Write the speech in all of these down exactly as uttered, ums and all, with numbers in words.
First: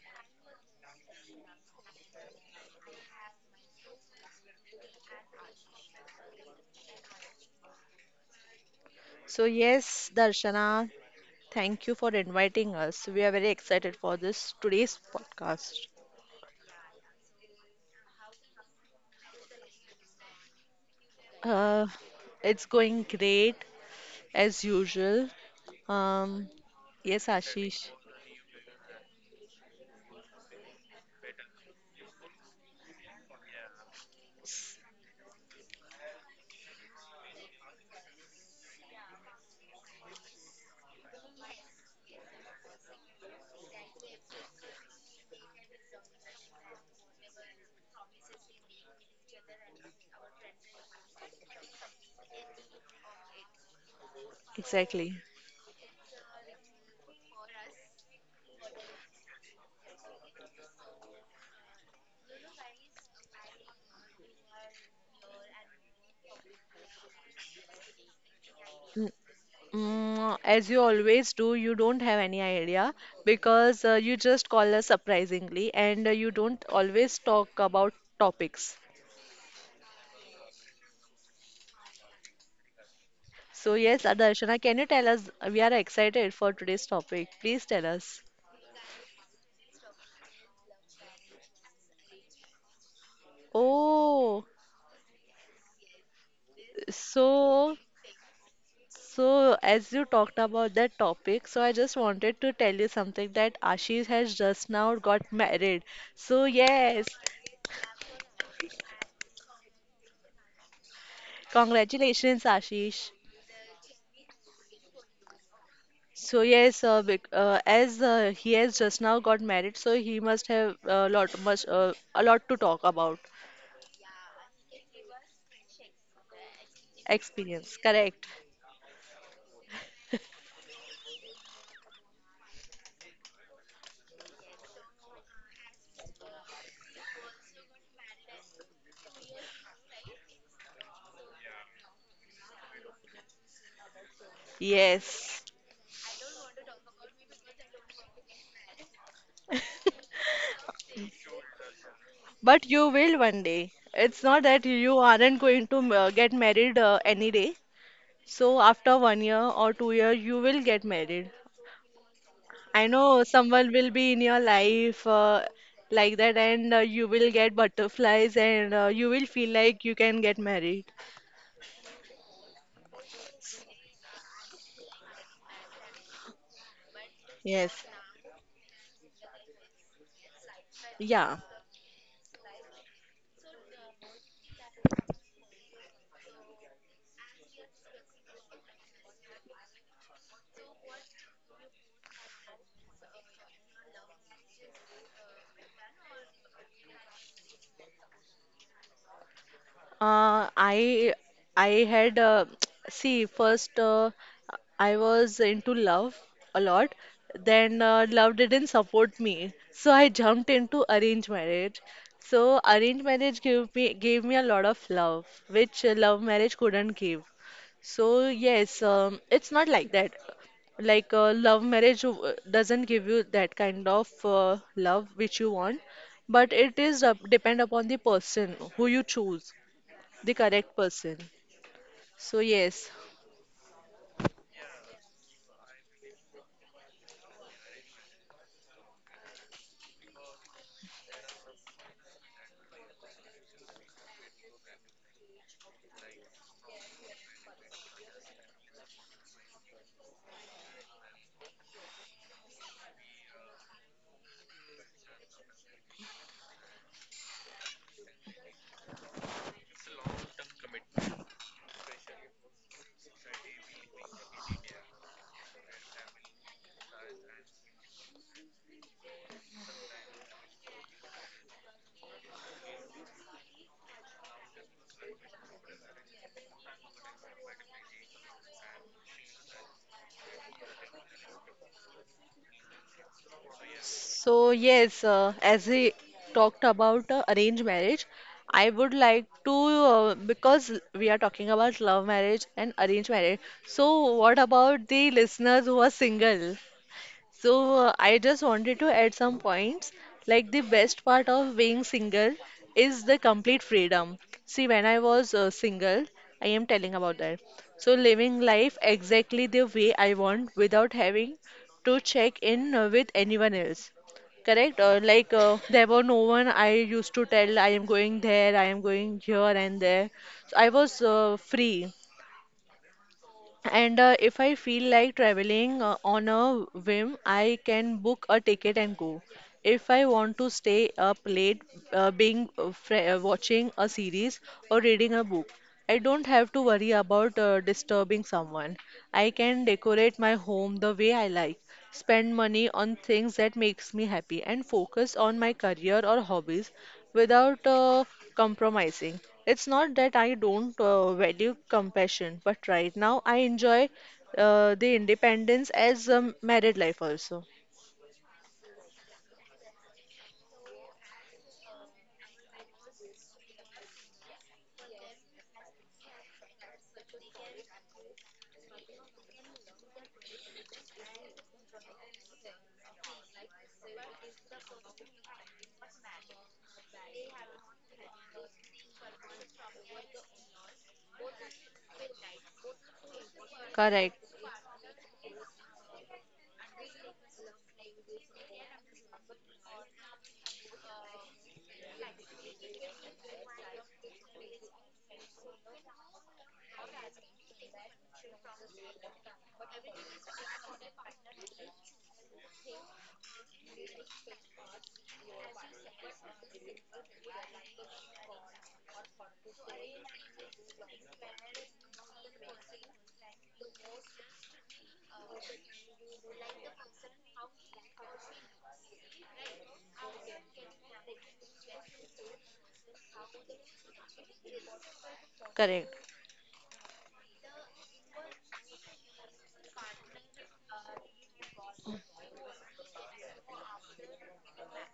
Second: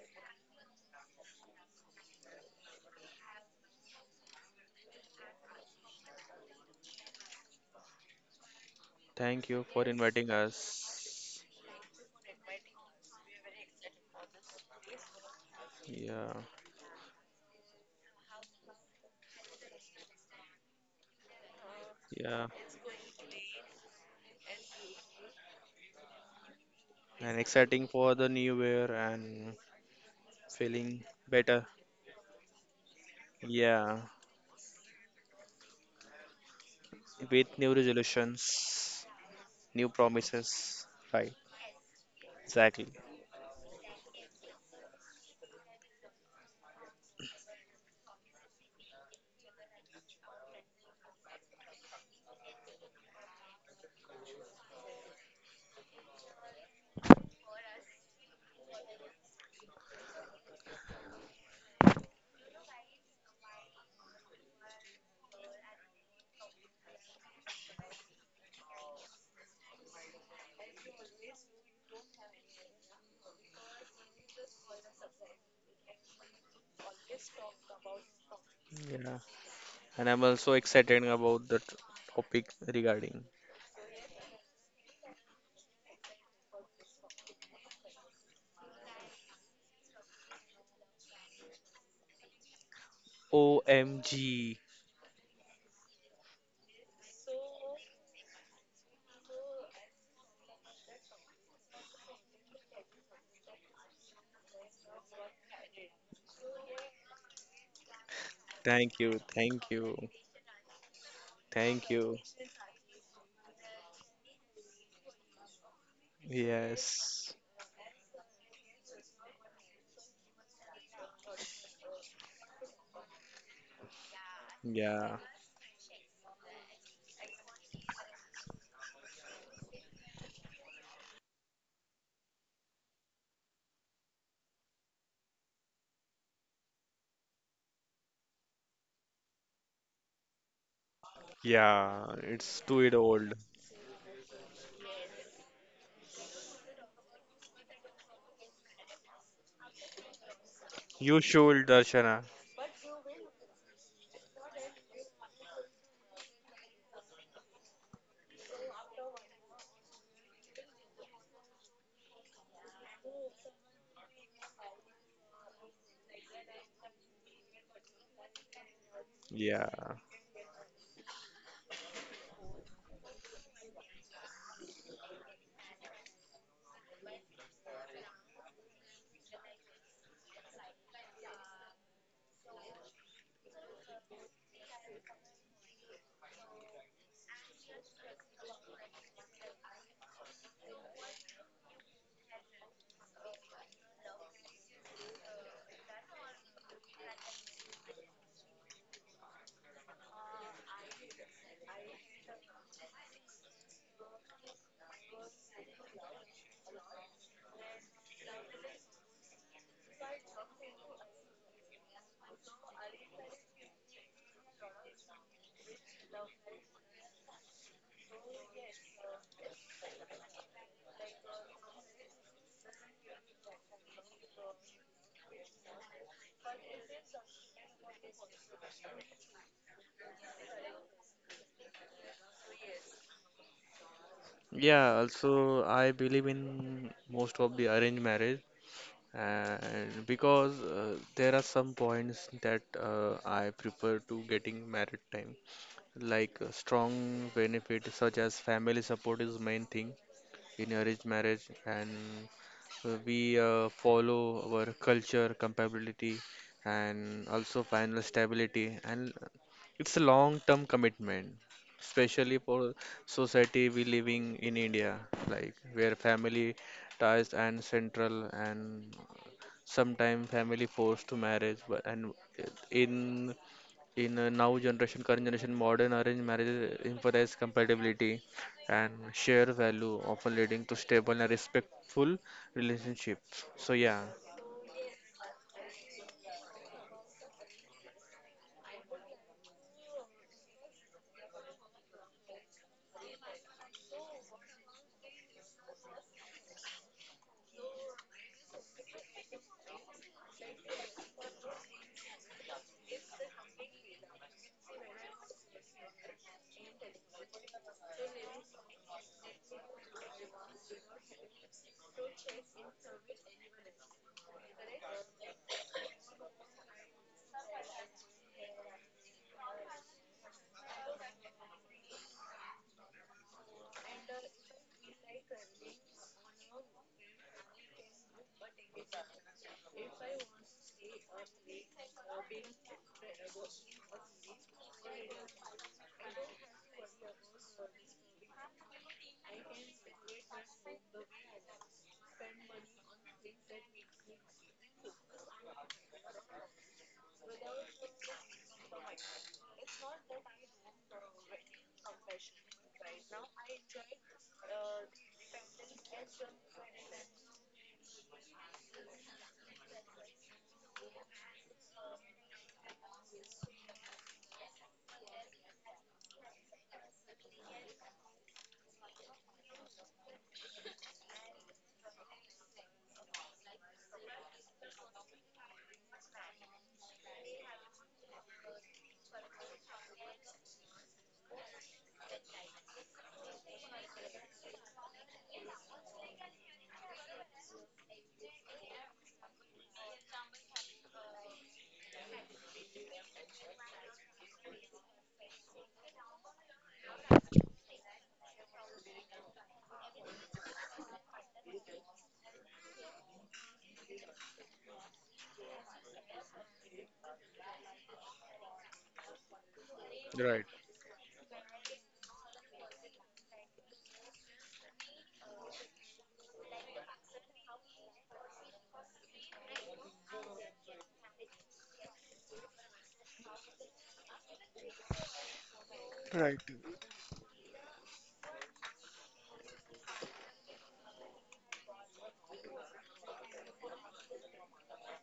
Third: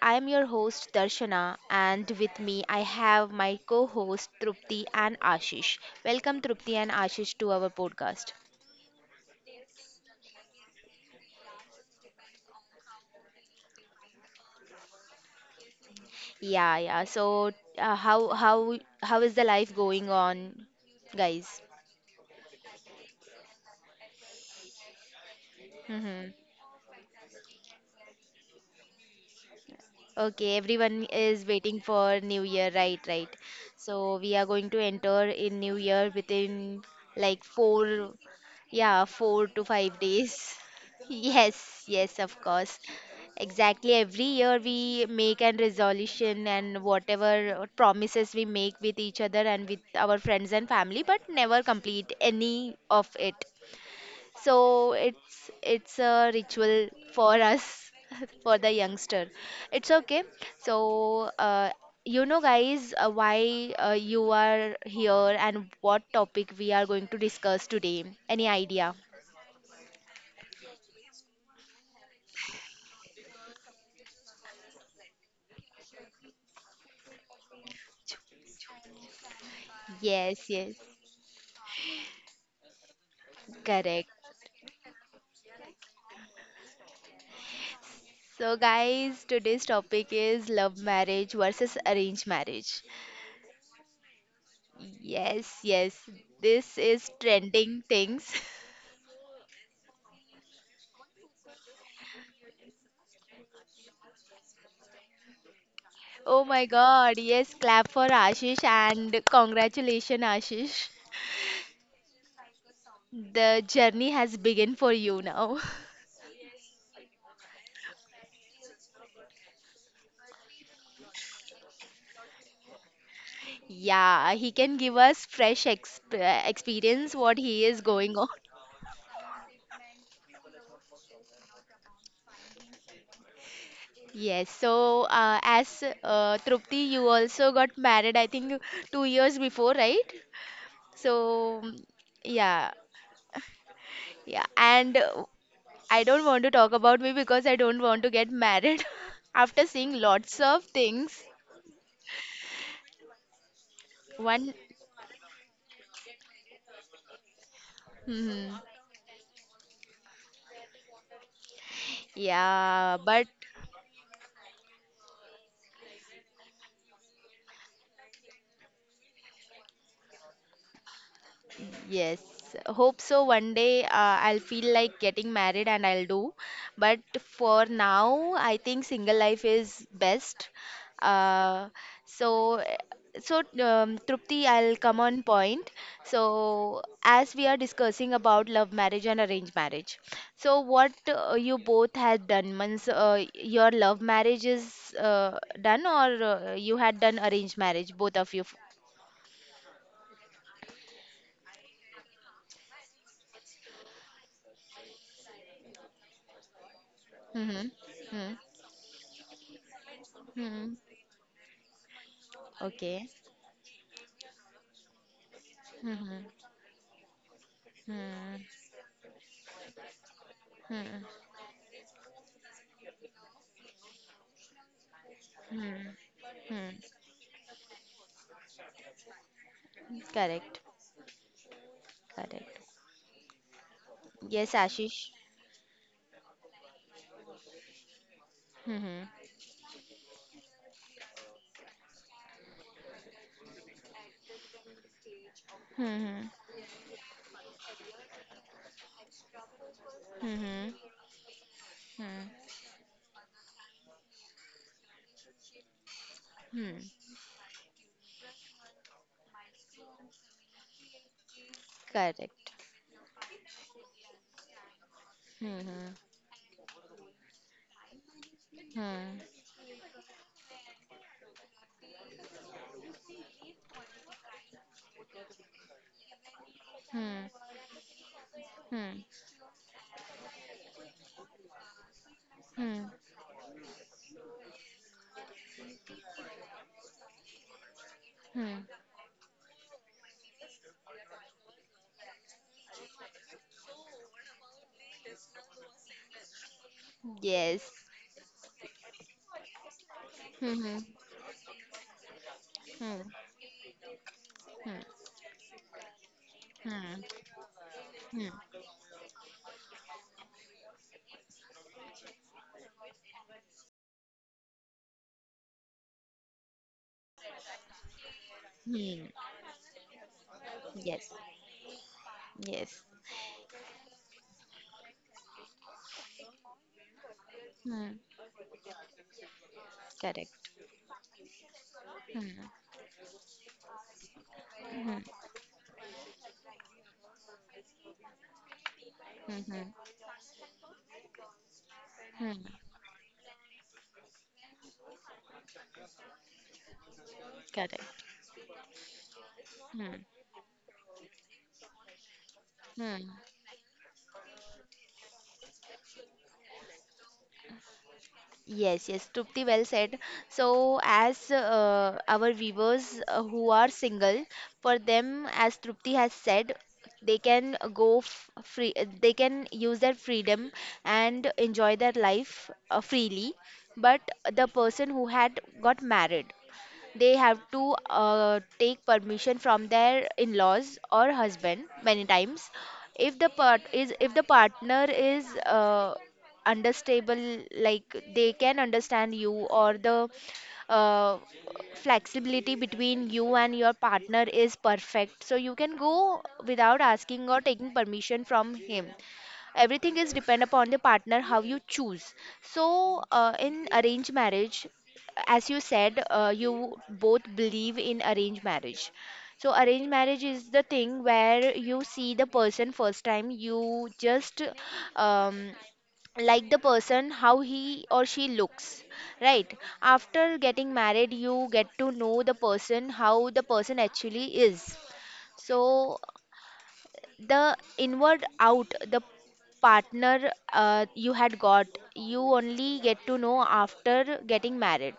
I am your host Darshana, and with me I have my co-host Trupti and Ashish. Welcome Trupti and Ashish to our podcast. So, Thank you for yes, inviting Darshana, us. thank you for inviting us. We are very excited for this today's podcast. Yeah, Yeah, yeah. So uh, how how how is the life going on, guys? Uh, yeah, it's going great as usual. Mhm. Um, yes, and exciting Ashish, for the new year and Okay, feeling everyone is better. waiting for New Year, right? Right. Yeah, So we are going to S- enter in New Year within like with new four, resolutions, yeah, four to new five days. promises. Right, Yes, yes, of course. exactly. Exactly. Every year we make an resolution and whatever promises we make with each other and with our friends and family, but never complete any of it, so exactly. it's it's a ritual for us. For the youngster it's okay. So uh, you know guys uh, why uh, you are here and what topic we are going to discuss today, any idea? N- mm, as you always do, you don't have any idea because uh, you just call us surprisingly and uh, you don't always talk about topics. Yeah, and I'm Yes, also yes, excited about the t- topic regarding So, yes, correct. uh, Darshana, can you tell us? We are excited for today's topic. Please tell us. So guys, today's topic is love marriage versus arranged marriage. Oh. O M G. Yes, yes, this is trending So, things. so as you talked about that topic, so I just wanted to tell you something that Ashish has just now got married. Oh So my yes, God, yes, clap for Ashish, Thank you, and thank you, congratulations, Ashish. thank you. congratulations, Ashish. The journey has begun for you now. So yes, uh, bec- Yes, uh, as uh, he has just now got married, so he must have a lot much uh, a lot to talk about. Yeah, he can give yeah, us fresh exp experience what he is Experience, going on. correct? Yes, so uh, as uh, Trupti, you also got married, I think two years before, right? So, yeah, it's yeah, too it old. yeah, and uh, Yes. I don't want to talk about me because I don't want to get married after seeing lots of You things. should, Darshana. But you will one day. It's One. not that you aren't going to uh, get married uh, any day. Mhm. So after one year or two year, you will get married. I Yeah, but know someone will be in your life uh, like that, and uh, you will get butterflies, and uh, you will feel Yeah. like you can get married. yes, hope so. One day uh, I'll feel like getting married and I'll do. But for Yes. now, I think single life is best. Yeah. Uh, so, so um, Trupti, I'll come on point. So, as we are discussing about love marriage and arranged marriage, so what uh, you both had done, means uh, your love marriage is uh, done, or uh, you had done arranged marriage, both of you? Uh, I I had uh, see first uh, I was into love a lot. Mhm. Then uh, Mhm. love didn't support me, so I jumped Mhm. into arranged marriage. So Okay. arranged marriage gave me gave me a lot of love, which uh, Mhm. love marriage couldn't give. So Mhm. yes, um, it's not like that. Mhm. Like uh, love marriage uh, doesn't give you that kind of uh, love which you want, Mhm. but Mhm. it is uh, depend upon the person who you choose the Correct. correct person. So Correct. yes, Yes, Yeah, Ashish. also I believe in most of the arranged marriage, Mm-hmm. and because uh, there are some points that uh, I prefer to getting married time, Mm-hmm. like uh, strong benefit such as family support is main thing, in Mm-hmm. arranged marriage, and uh, we uh, follow our culture, compatibility, Mm-hmm. and also financial stability. And it's a long-term commitment, Correct. especially for society we living in India, like where Mm-hmm. family ties and central and Mm-hmm. sometimes family forced to marriage but and in in uh, now generation current generation modern arranged marriages Mm-hmm. emphasize compatibility and share value often leading to stable and respectful Mm-hmm. relationships so yeah so yes, uh, as we talked about uh, arranged marriage, I would like to uh, because we are talking about love marriage and arranged marriage. So what about the listeners who are single? So Yes. uh, I just wanted to add some points. Like the Mm-hmm. best part of being single is Mm-hmm. the complete freedom. See, when I Mm-hmm. was uh, single, I am telling about that. So living Mm-hmm. life exactly the way I want without having to check in uh, with anyone else. Correct? Uh, like uh, there were no one I used to tell I am going there, I am going here and there. So I was Yes. uh, free. Yes. And uh, if I feel like traveling uh, on a whim, I Mm. can book a ticket and go. If I Correct. want to stay up late uh, being Mm. uh, fr uh, watching a series or Mm-hmm. reading a book, I don't have to worry about uh, disturbing someone. I can Mm-hmm. decorate my home the way I like, spend money on things that makes me happy, and focus on my career or hobbies without Correct. uh, compromising. It's Hmm. not that I don't uh, value compassion, but right Hmm. now I enjoy uh, the independence as a married life also. Yes, yes, Trupti, well said. So, as uh, our viewers uh, who are single, for them, as Trupti has said, they can go f free, uh, they can use their freedom and enjoy their life uh, freely. But the person who had got married, they have to uh, take permission from their in-laws or husband many times. If the part is if Correct, the partner is uh, understable, like they can understand you, or the uh, flexibility between you and your partner is perfect, so you can go without asking or taking permission from him. Everything is depend upon the partner, how you choose. So uh, in arranged marriage, as you said, uh, you both believe in arranged marriage. So arranged marriage is the thing where you see the person first time, you just um, like the person how he or she looks. Right after getting married, you get to know the person, how the person actually is. So correct. the inward out, the partner uh, you had got, you only get to know after getting married.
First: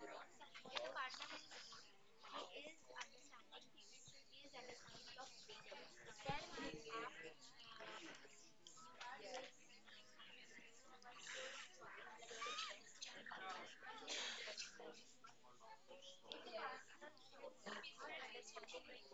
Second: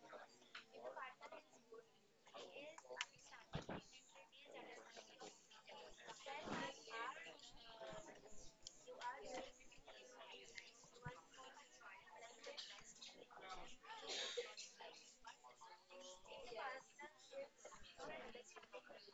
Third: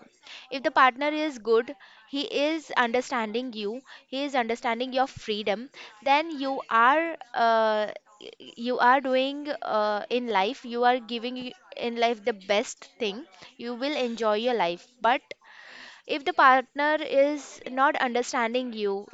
If the partner is good, he is understanding you, he is understanding your freedom, then you are uh, y- you are doing, uh, in life you are giving y- in life the best thing, you will enjoy your life. But if the partner is not understanding you,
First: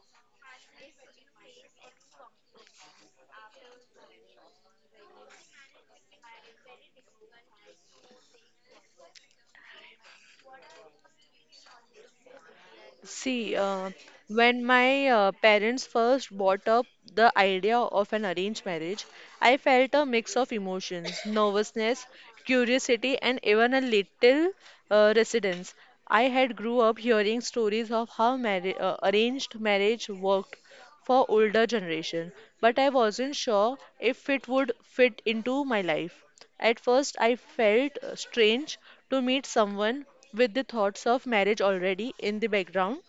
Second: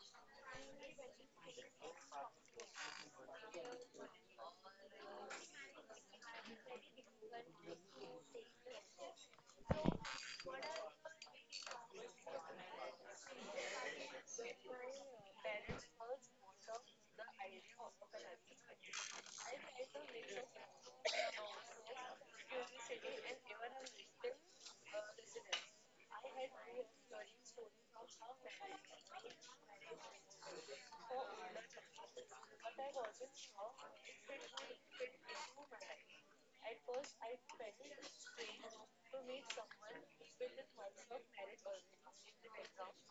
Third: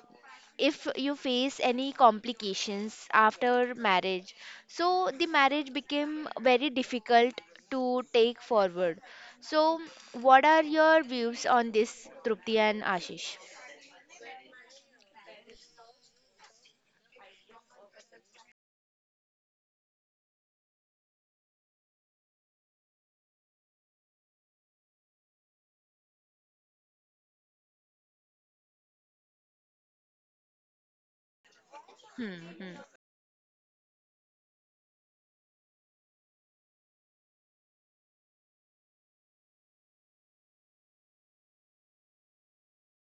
if you face any complications after marriage, so the marriage became very difficult to take forward. So what are your views on this, Trupti and Ashish? See, uh, when my uh, parents first brought up the idea of an arranged marriage, I felt a mix of emotions, nervousness, curiosity, and even a little uh, resistance. I had grew up hearing stories of how marri- uh, arranged marriage worked, for older generation, Hmm, hmm, but I wasn't sure if it would fit into my life. At first, I felt uh, strange to meet someone with the thoughts of marriage already in the background,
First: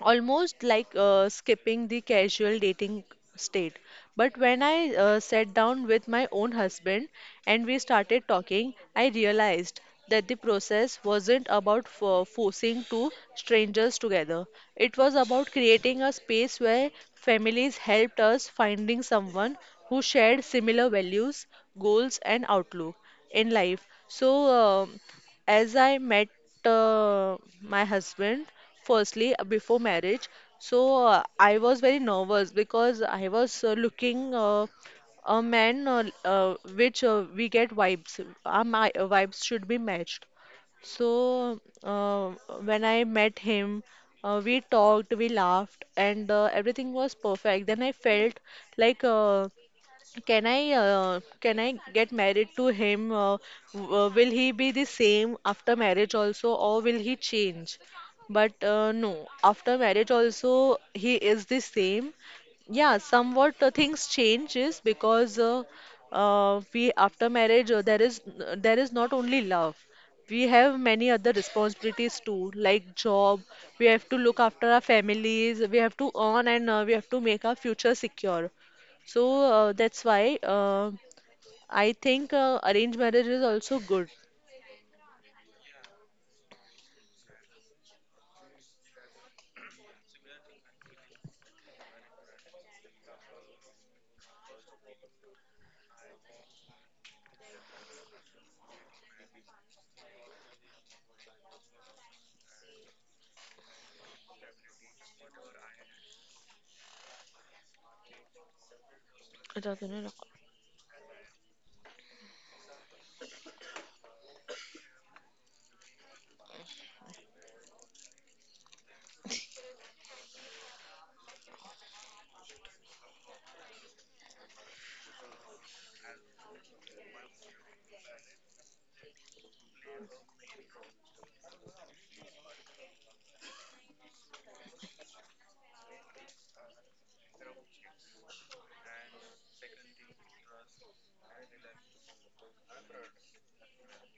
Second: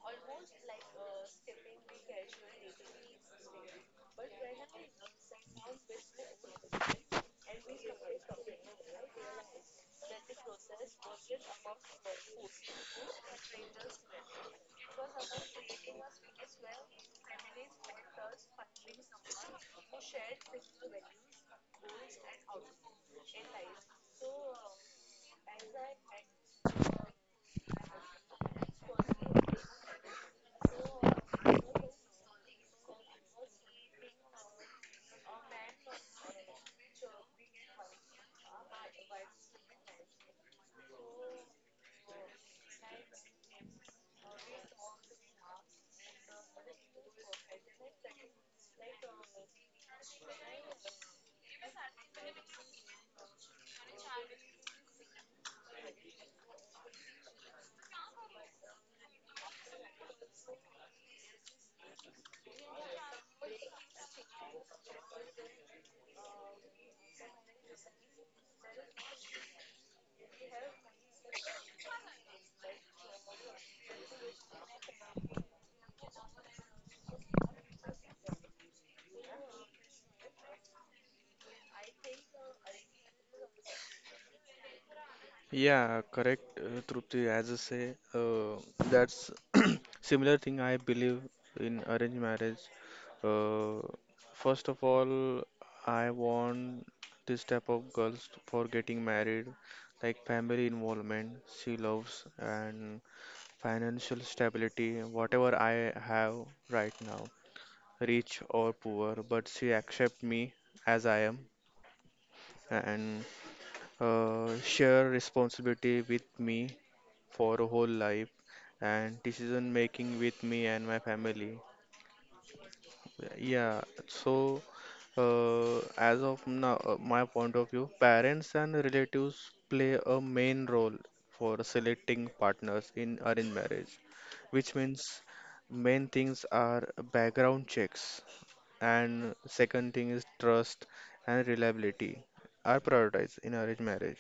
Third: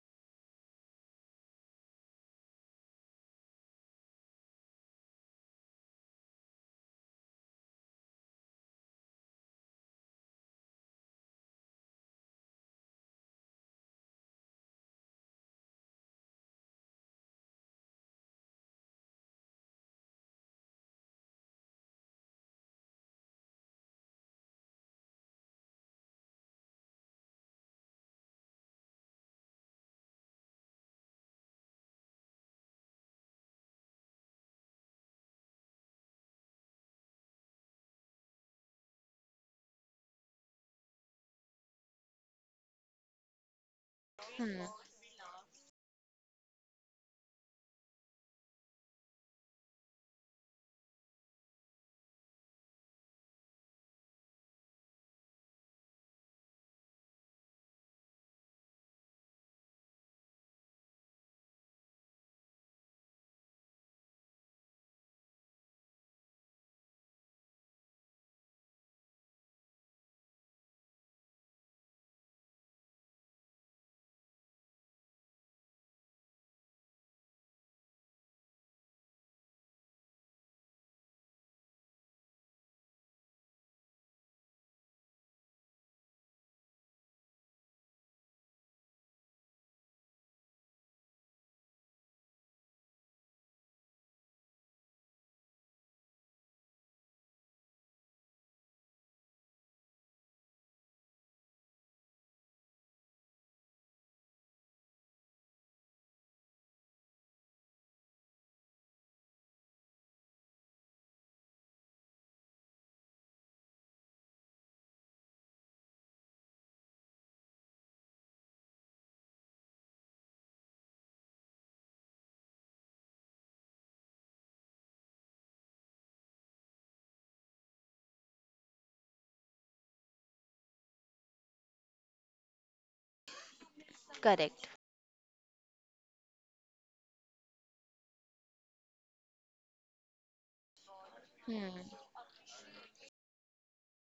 almost like uh, skipping the casual dating state. But when I uh, sat down with my own husband and we started talking, I realized that the process wasn't about for forcing two strangers together. It was about creating a space where families helped us finding someone who shared similar values, goals, and outlook in life. So, um as I met uh, my husband, firstly, uh, before marriage, so uh, I was very nervous because I was uh, looking uh, a man uh, uh, which uh, we get vibes. Our my, uh, vibes should be matched. So, uh, when I met him, uh, we hmm, talked, we laughed, and uh, everything was perfect. Then I felt like uh, can I uh, can I get married to him? Uh, w- uh, will he be the same after marriage also, or will he change? But uh, no, after marriage also he is the same. Yeah, somewhat uh, things changes because uh, uh, we after marriage uh, there is uh, there is not only love. We have many other responsibilities too, like job. We have to look after our families. We have to earn and uh, we have to make our future secure. So uh, that's why uh, I think uh, arranged marriage is also good. yeah Correct, uh, Trupti, as I say, uh, that's similar thing I believe in arranged marriage. uh, First of all, I want this type of girls for getting married, like family involvement, she loves, and financial stability, whatever I have right now, rich or poor, but It she doesn't really- accept me as I am, and uh, share responsibility with me for a whole life and decision making with me and my family. Yeah, so uh, as of now, uh, my point of view, parents and relatives play a main role for selecting partners in arranged marriage, correct. which means main things are background checks, and second thing is trust and Hmm, reliability are prioritized in arranged marriage.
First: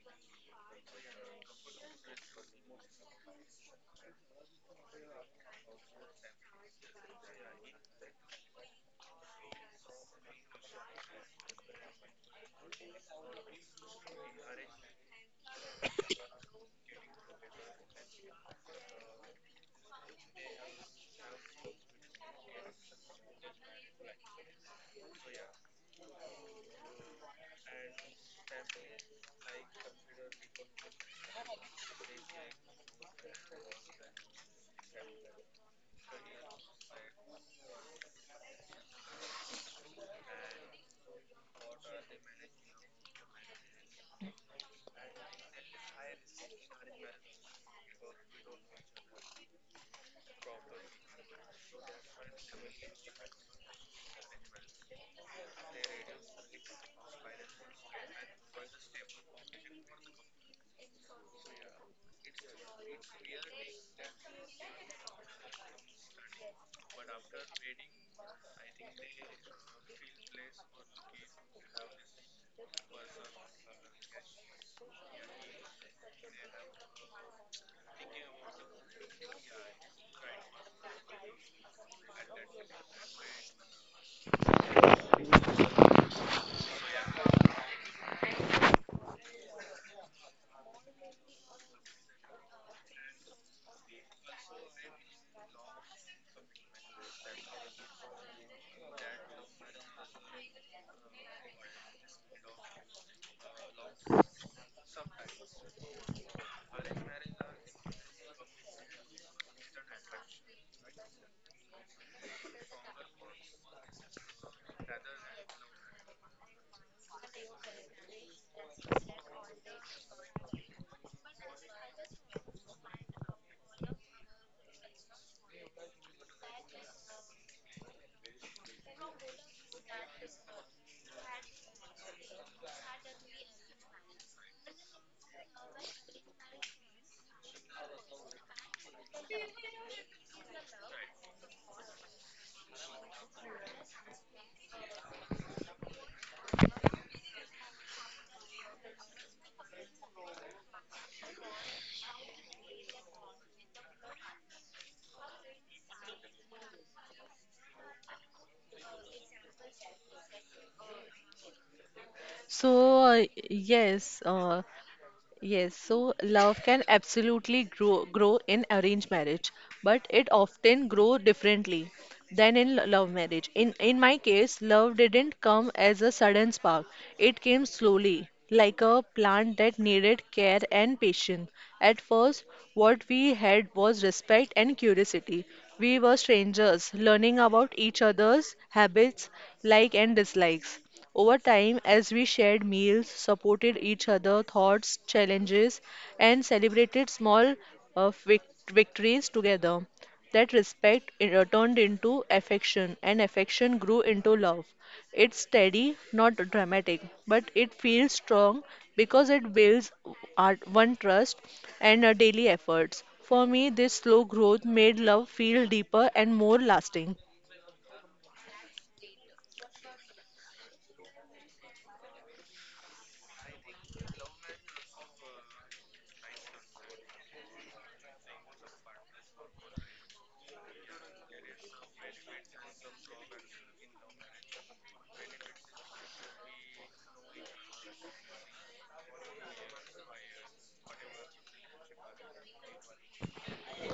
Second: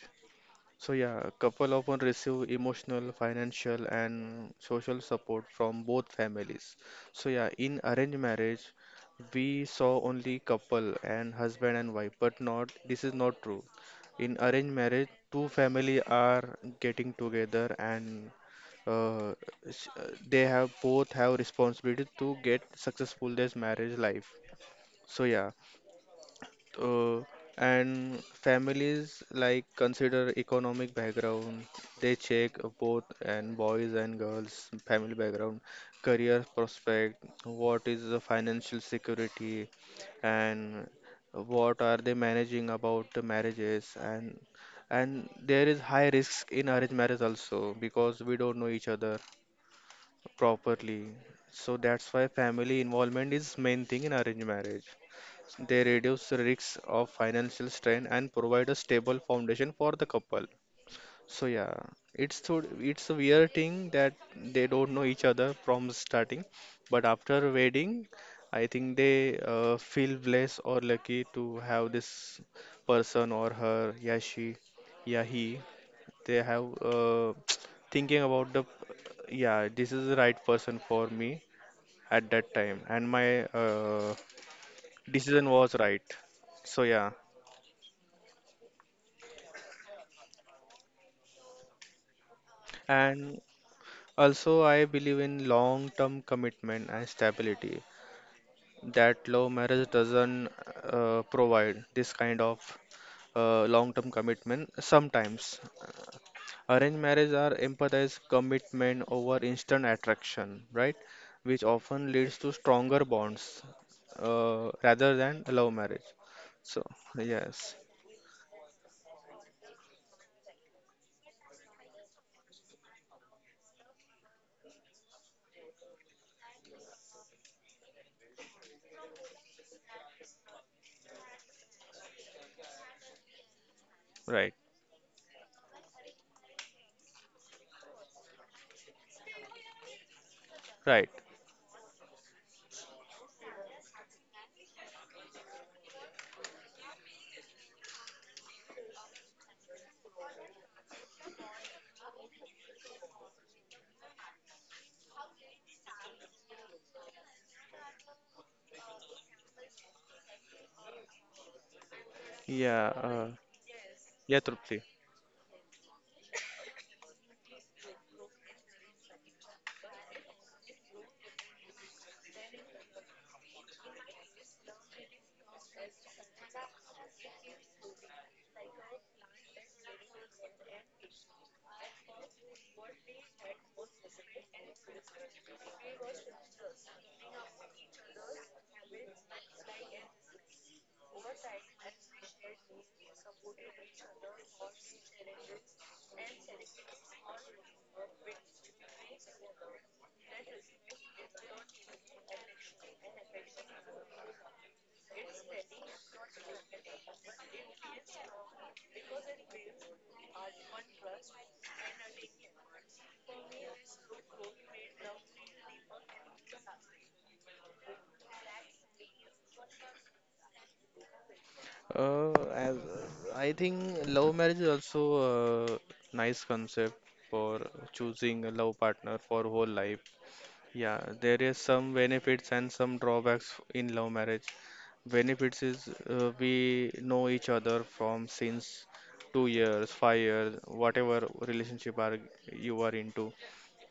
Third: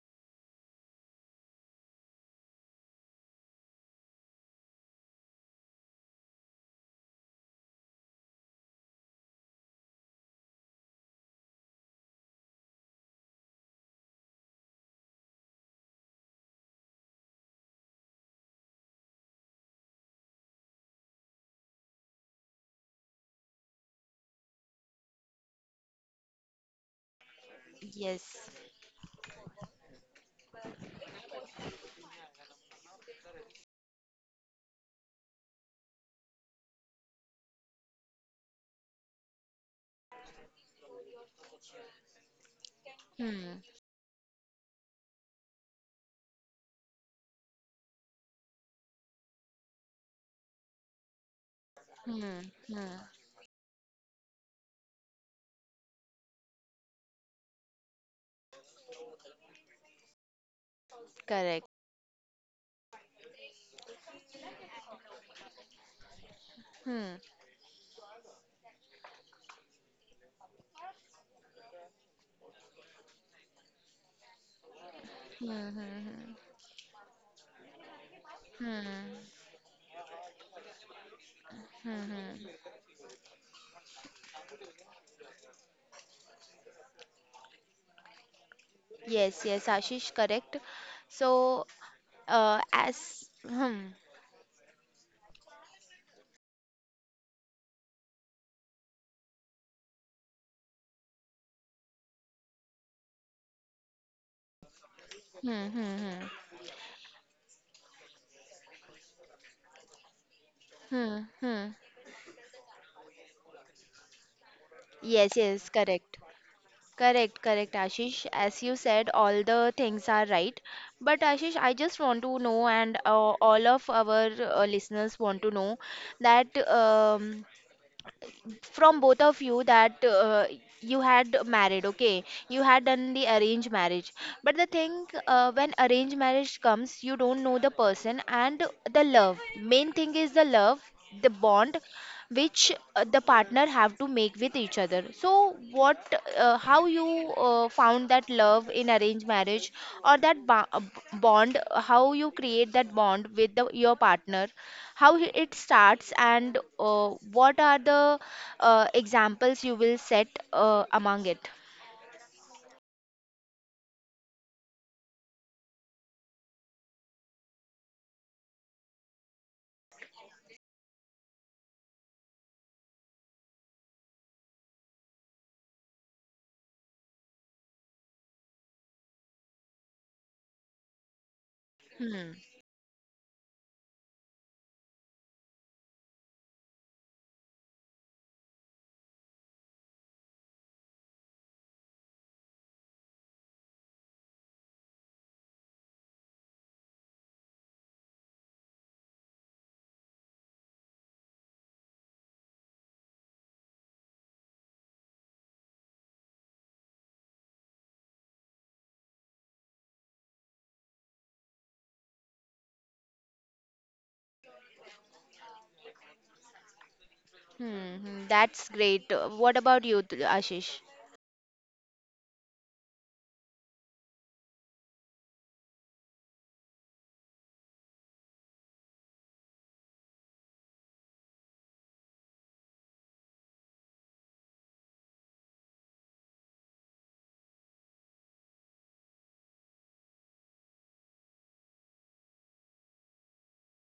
So yeah, couple often receive emotional, financial, and social support from both families. So yeah, in arranged marriage, we saw only couple and husband and wife, but not this is not true. In arranged marriage, two family are getting together and uh, s- uh, they have both have responsibility to get successful their marriage life. So yeah, uh, and yes. families like consider economic background. They check both and boys and girls family background, career prospect, what is the financial security, and what are they managing about the Hmm, marriages. and and there is high risks in arranged marriage also because we don't know each other properly, so that's why hmm, family hmm, involvement is main thing in arranged marriage. They reduce the risks of financial strain and provide a stable foundation for the couple. So correct. yeah, it's so it's a weird thing that they don't know each other from starting, but Hmm, after wedding, I think they uh, feel blessed or lucky to have this person or her, yeah she, yeah hmm, he. hmm, hmm, They have uh, thinking about the hmm, yeah this is the right person for me hmm, at hmm. that time, and my uh, decision was right. So yeah. Yes, yes, Ashish, correct. So uh, as And hmm, also, I believe in long-term commitment and stability that love marriage doesn't uh, provide this kind of uh, long-term commitment. Sometimes hmm, hmm, hmm. arranged marriage are emphasize commitment over instant attraction, right? Hmm, Which hmm. often leads to stronger bonds uh, rather Yes, than yes, love marriage. correct. So Correct, correct, yes, Ashish. As you said, all the things are right. But Ashish, I just want to know, and uh, all of our uh, listeners want to know that um, from both of you that uh, you had married, okay, you had done the arranged marriage. right, But the thing, uh, when arranged marriage comes, you don't know the person, and the love, main thing is the love, right, the bond which uh, the partner have to make with each other. So what, uh, how you uh, found that love in arranged marriage, or that ba- uh, bond, how you create that bond with the, your partner, how he- it starts, and uh, what are the uh, examples you will set uh, among it. yeah, So uh, uh, yes, yeah, uh, Trupti. Yes, so love can absolutely grow grow in arranged marriage, but it often grow differently than in lo- love marriage. In in my case, love didn't come as a sudden spark. It came slowly, like a plant that needed care and patience. At Hmm. first, what we had was respect and curiosity. We were strangers, learning about each other's habits, like and dislikes. Over time, as we shared meals, supported each other, thoughts, challenges, and celebrated small uh, vic- victories together, that respect uh, turned into affection, and affection grew into love. It's steady, not dramatic, but it feels strong because it builds our one trust and our daily efforts. For me, this slow growth made love feel deeper and more lasting. Hmm. Hmm, that's great. Uh, what about you, Th- Ashish? Uh, as uh, I think love marriage is also a nice concept for choosing a love partner for whole life. Yeah, there is some benefits and some drawbacks in love marriage. Benefits is uh, we know each other from since two years, five years, whatever relationship are you are into.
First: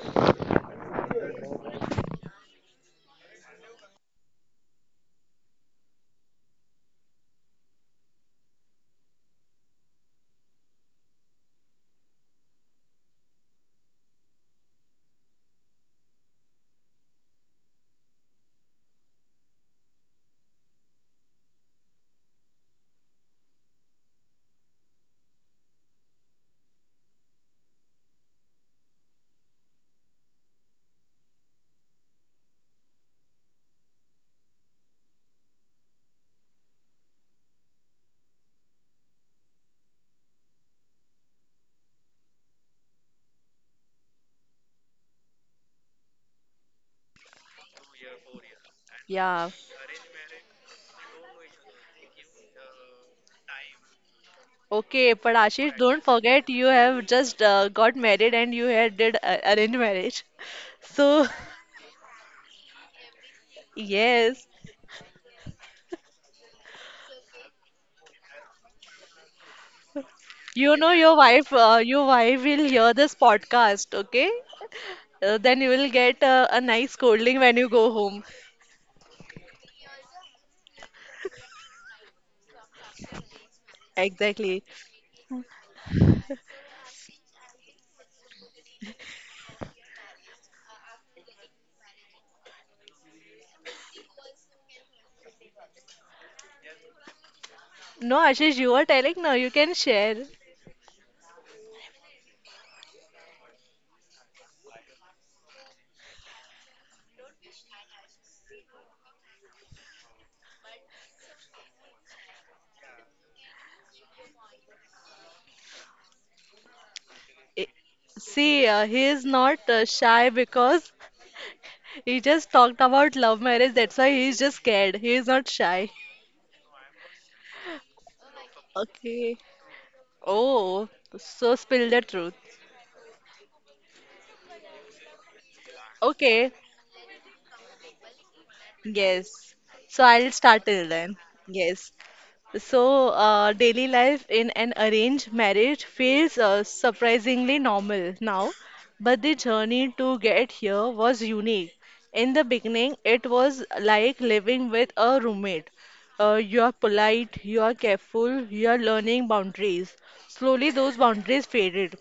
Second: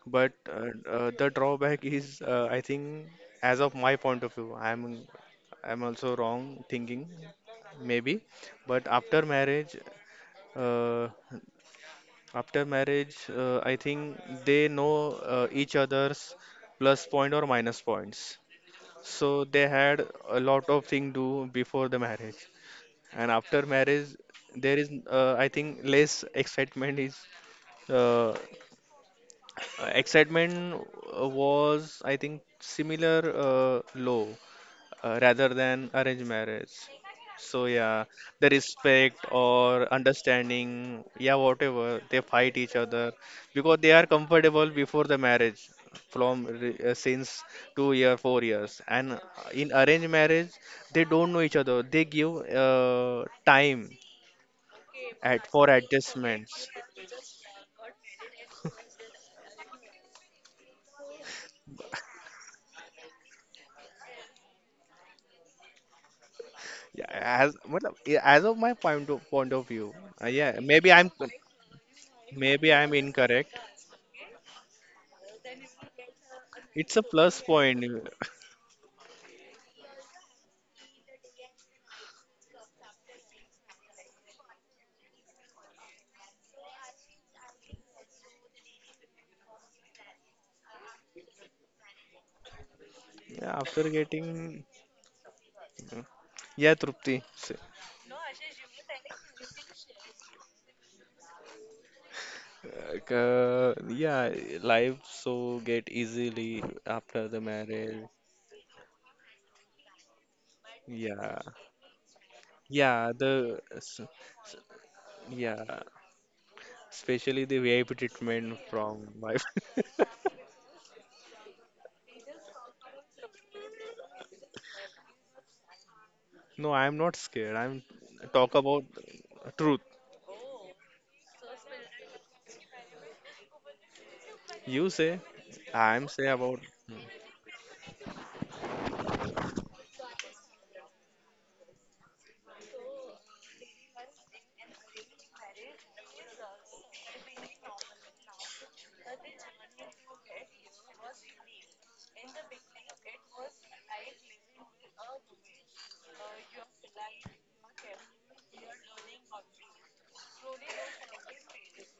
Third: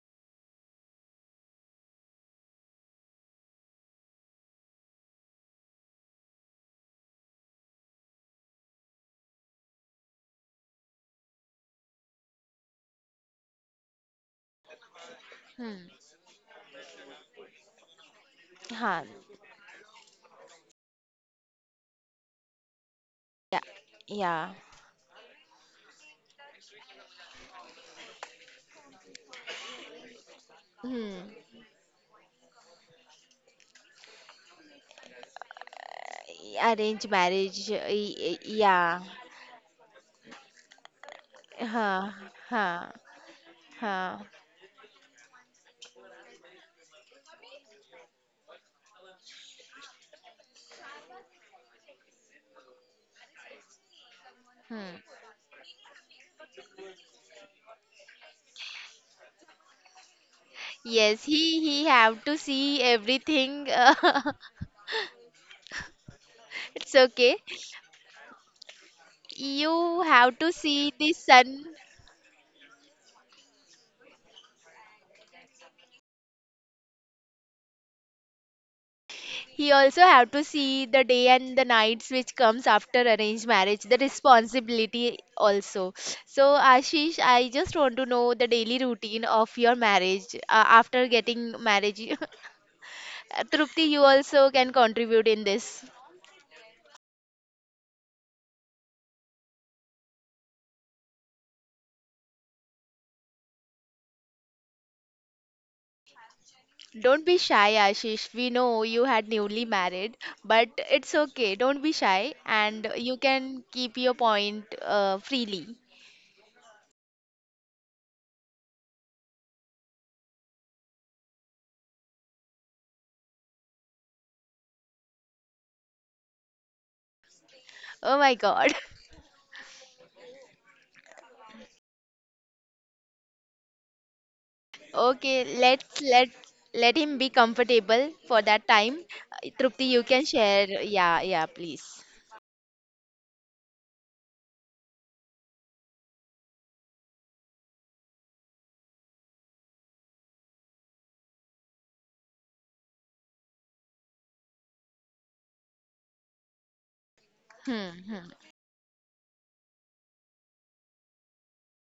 But uh, uh, the drawback is, uh, I think, as of my point of view, I'm I'm also wrong thinking, maybe. But after marriage, uh, After marriage, uh, I think they know uh, each Hmm. other's plus point or minus points. Huh. So they had a lot of thing do before the marriage, and Yeah, after marriage, yeah. there is, uh, I think, less excitement is uh, Uh, excitement Hmm. uh, was, I think, similar uh, low uh, rather than arranged marriage. Arrange So marriage, uh, yeah, y- y- the yeah. respect or understanding, yeah, whatever Huh. they fight each Huh. other because they are Huh. comfortable before the marriage from re- uh, since two year four years and uh, Yeah. in arranged marriage they don't know each other, they give uh, time Hmm. Okay, at but for Ashish, don't forget adjustments. you have just uh, got married and you had did uh, arranged marriage. Yes, So, he he have to see everything. yes, It's Yeah, okay. as matlab, yeah, as of my point of point of view, You uh, have to yeah, you see know maybe the I'm your wife, sun. uh, your wife will maybe I'm hear this incorrect. podcast, okay? Uh, then you will get uh, a nice It's a scolding plus when you point. go home. He also have to see the day and the nights which comes after arranged marriage, the Exactly. responsibility also. So Ashish, I just want to know the daily routine of your marriage, uh, after getting marriage. Yeah, Trupti, after you also getting can contribute in this. yeah, Trupti. S- No, Ashish, you are telling now. You can share. Uh, yeah, life so get easily Don't after be the shy, marriage. Ashish. We know you had newly married, but it's Yeah, okay. Don't be shy, and yeah, you the can keep s- your point uh, freely. yeah, Especially the I- V I P treatment See, uh, he from is wife. not uh, shy because he just talked about love marriage. That's why he is just scared. He is not shy. No, I'm not scared. I'm Oh my talk God. about Okay. truth. Oh, so spill the truth. You say, Okay, let's I'm say let Okay, about let him be comfortable for that time. Uh, yes. Trupti, So you can I'll start share. till then. Yeah, yeah, please. Yes. So uh, daily life in an arranged marriage feels uh, surprisingly normal now, but the journey to get here was unique. In the beginning, it was like living with a roommate. Uh, you are polite, you are Hmm, hmm, careful, you are learning boundaries. Slowly, those boundaries faded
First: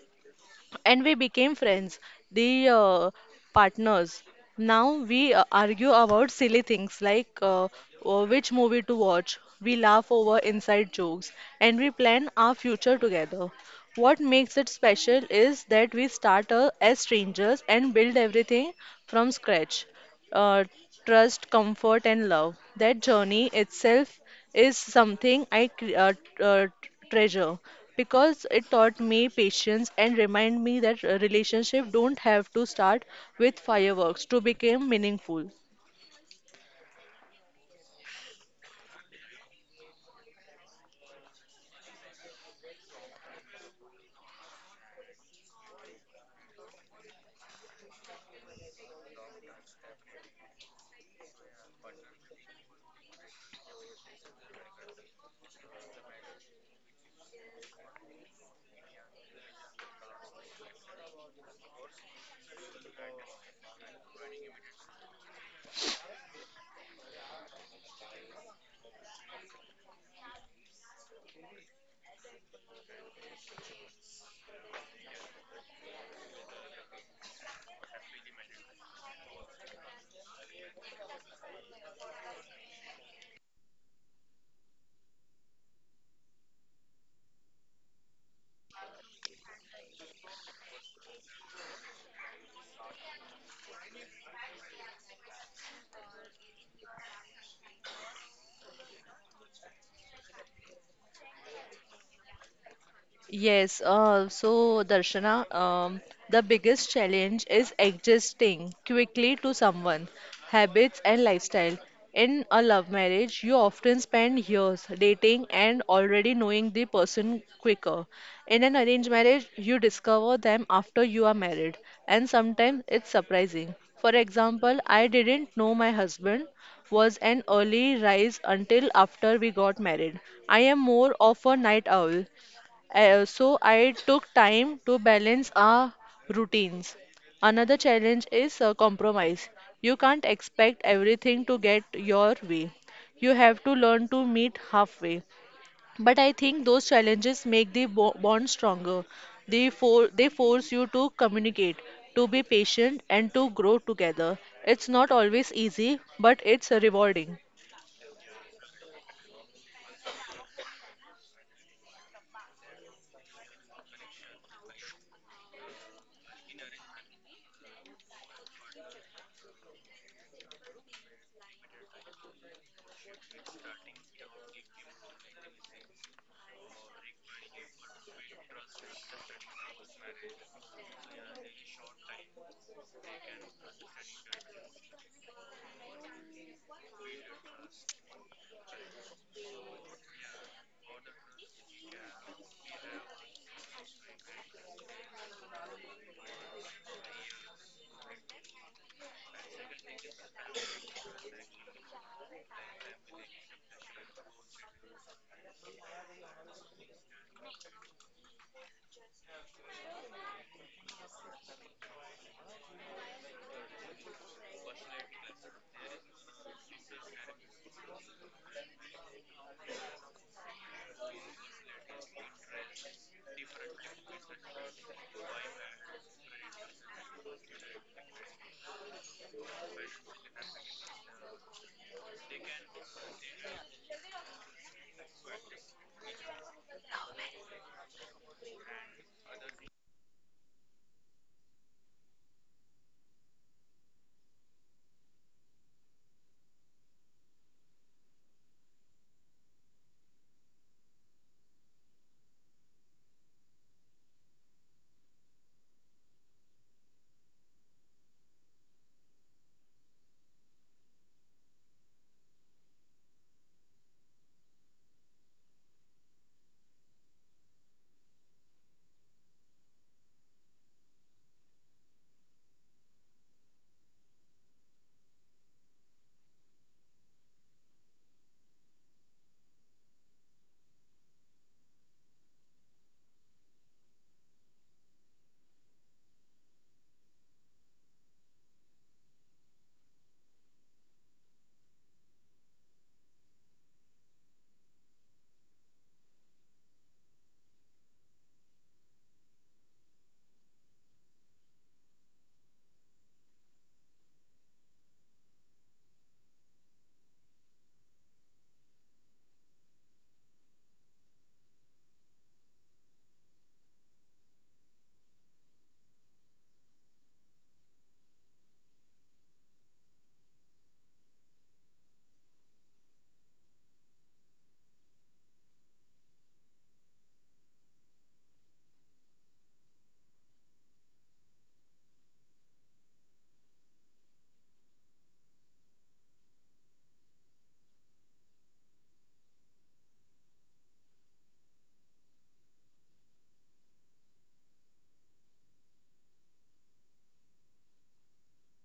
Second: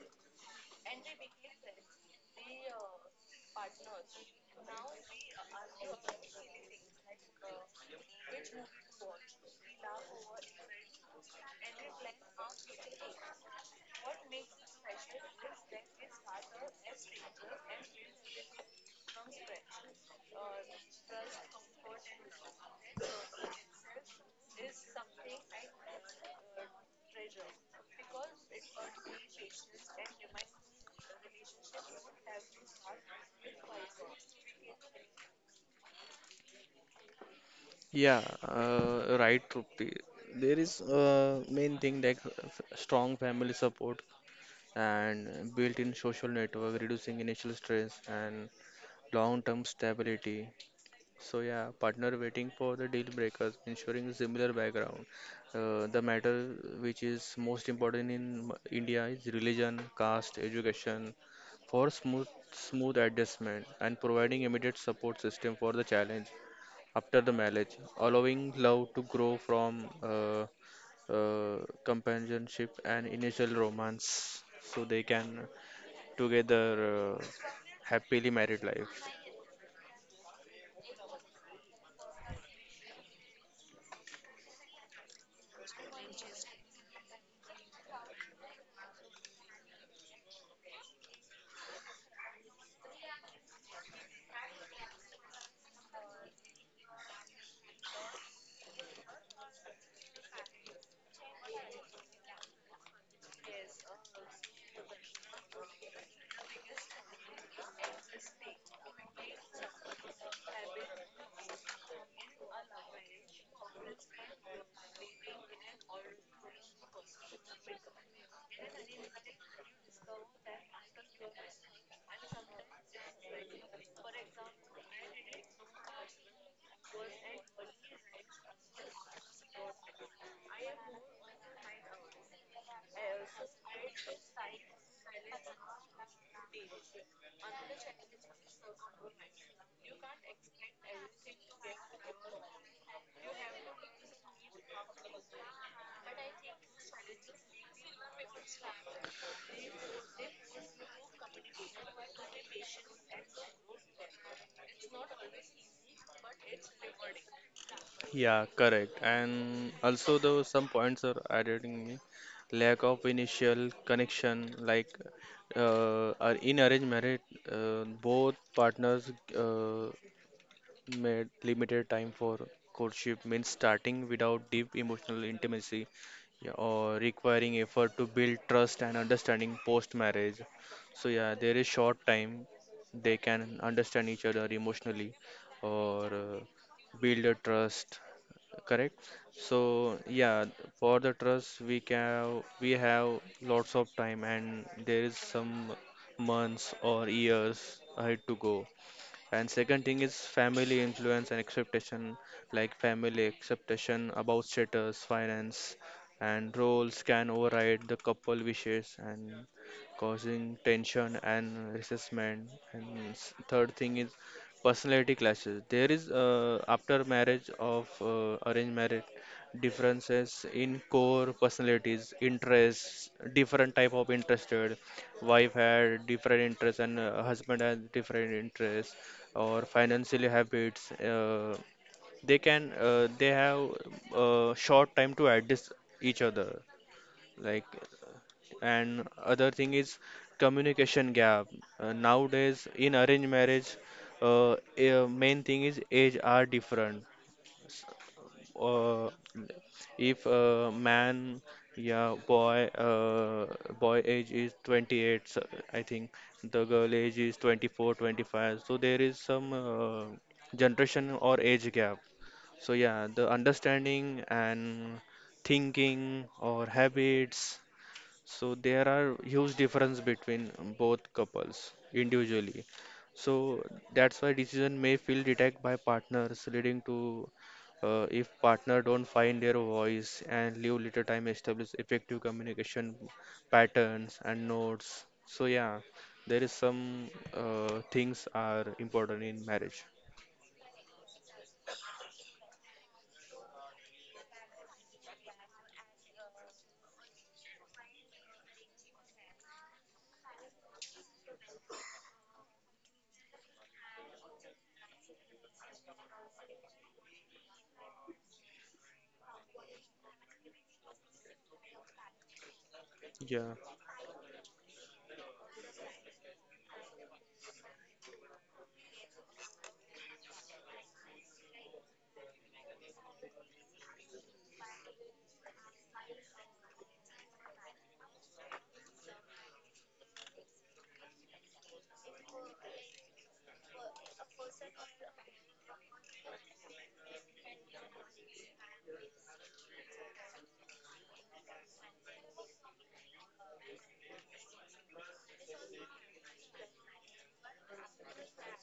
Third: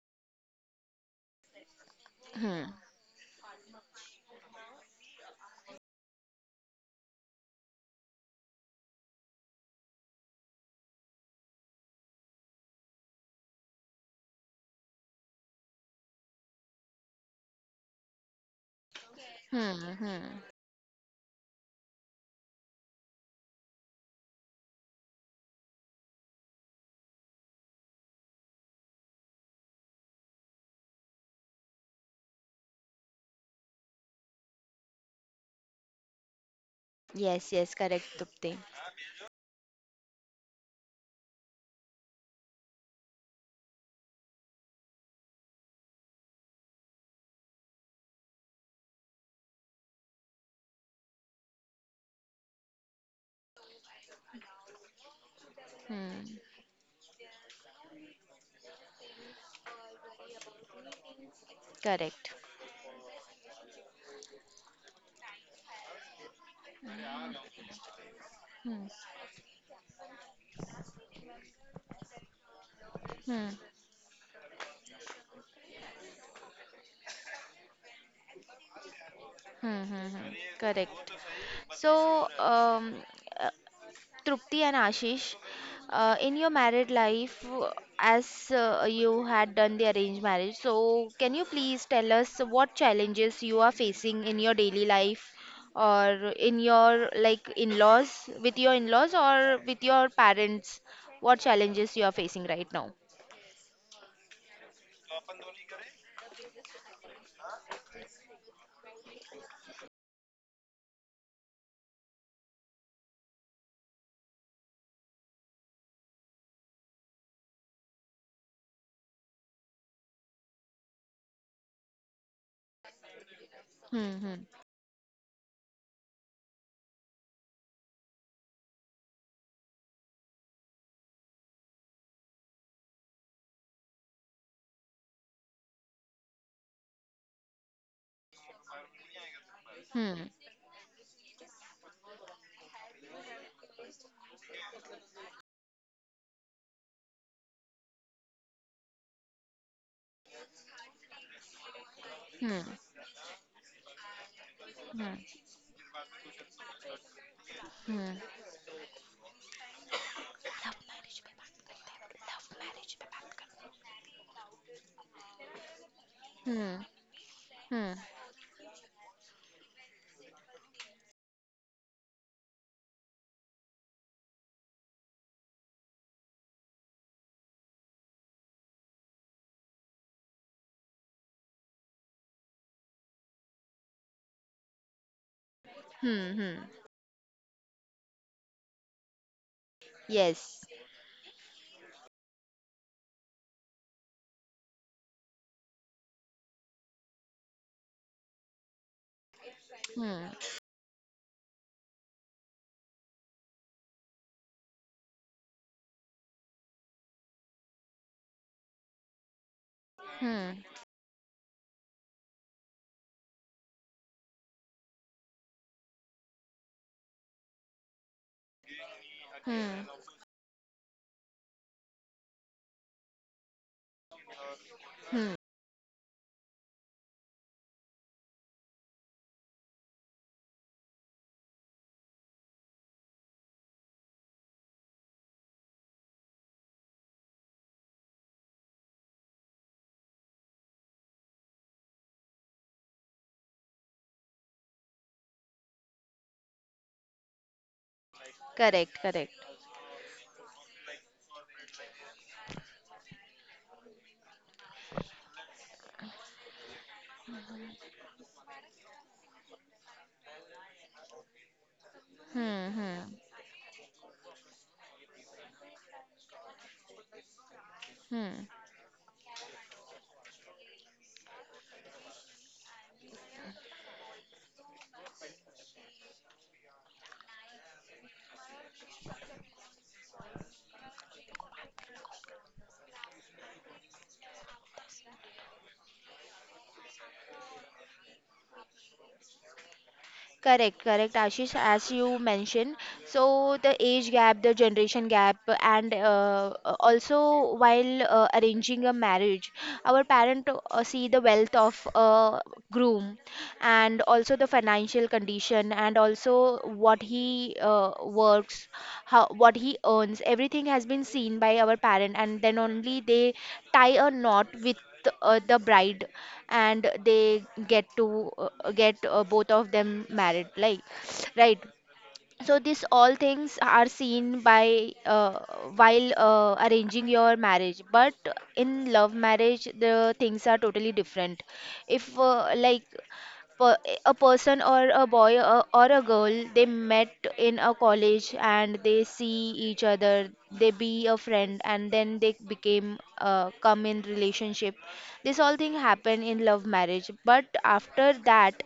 and we became friends, hmm, the uh, partners. Now we uh, argue about silly things like uh, uh, which movie to watch. We laugh over inside jokes and we plan our future together. What makes it special is that we start uh, as strangers and build everything from scratch hmm, hmm. uh, trust, comfort, and love. That journey itself is something I cre- uh, t- uh, t- treasure because it taught me patience and remind me that a relationship don't have to start with fireworks to become meaningful. Yes, yes, correct, Yeah, Trupti. uh, right, Trupti. There is uh, main thing like f- strong family support and built-in social network, reducing initial stress and long-term stability. So yeah, partner waiting for the deal breakers, ensuring similar background. Uh, the Hmm, matter which is most important in m- India is religion, caste, education for correct. smooth smooth adjustment and providing immediate support system for the challenge after the marriage, allowing Hmm, love to grow from uh, uh, companionship and hmm, initial romance so they can together uh, happily married life. hmm, hmm, hmm, correct. So, um, Trupti and Ashish, uh, in your married life, uh, as uh, you had done the arranged marriage, so can you please tell us what challenges you are facing in your daily life, or in your like in-laws, with your in-laws or with your parents? What challenges you are facing right now? Yes, uh, so Darshana, um, the biggest challenge is adjusting quickly to someone, habits and lifestyle. In a love marriage, you often spend years dating and already knowing the person quicker. In an arranged marriage, you discover them after you are married, and sometimes it's surprising. For Hmm, hmm, example, I didn't know my husband was an early rise until after we got married. I am more of a night owl, uh, so I took time to balance our routines. Another challenge is uh, compromise. You hmm, can't expect everything to get your way. You have to learn to meet halfway. But I think those challenges make the bo- bond stronger. They, for- they force you to communicate, to be hmm, patient, and to grow together. It's not always easy, but it's rewarding. hmm, Yeah, correct. And also, though some points are added in me, lack of initial connection, like uh, ar- hmm, in hmm, arranged marriage, uh, hmm, both partners uh, made limited time for courtship means starting without deep emotional intimacy, yeah, or requiring effort to build trust and understanding post marriage. So yeah, there is short time they can understand each other emotionally or hmm, uh, hmm. build a trust, correct, so yeah, Yes. for the trust we can we have lots of time and there is some months or years ahead to go. And second thing is Hmm, family influence and expectation, like family expectation about status, finance, and roles can override the couple wishes and causing hmm, tension and resentment. And s- third thing is personality clashes. There is uh, after marriage of uh, arranged marriage, hmm, differences in core personalities, interests, different type of interested, hmm. wife had different interests and uh, husband had different interests or financial habits. Uh, they can uh, they have uh, short time to adjust each other. Like and other thing is communication gap. Uh, nowadays in arranged marriage, uh, uh, main thing is age are different. Correct, Uh, correct. if a man yeah boy uh, Boy age is twenty-eight, so I think the girl age is twenty-four twenty-five, so there is some uh, generation or age gap. Hmm, So hmm, yeah, the understanding and thinking or habits, hmm. so there are huge difference between both couples individually. So that's why decision may feel detached by partners, leading to, uh, if partner don't find their voice and leave little time establish effective communication patterns and nodes. So yeah, there is some uh, things are important in marriage. Correct, correct, Ashish, as you mentioned. So the age gap, the generation gap, and uh, also while uh, arranging a marriage, our parent uh, see the wealth of a groom, and also the financial condition, and also what he uh, works, how what he earns. Everything has been seen by our parent, and then only they Yeah, tie a knot with uh, the bride, and they get to uh, get uh, both of them married, like, right? So this all things are seen by, uh, while uh, arranging your marriage. But in love marriage the things are totally different. If uh, like per- a person or a boy or, or a girl, they met in a college, and they see each other, they be a friend, and then they became uh, come in relationship. This all thing happen in love marriage. But after that,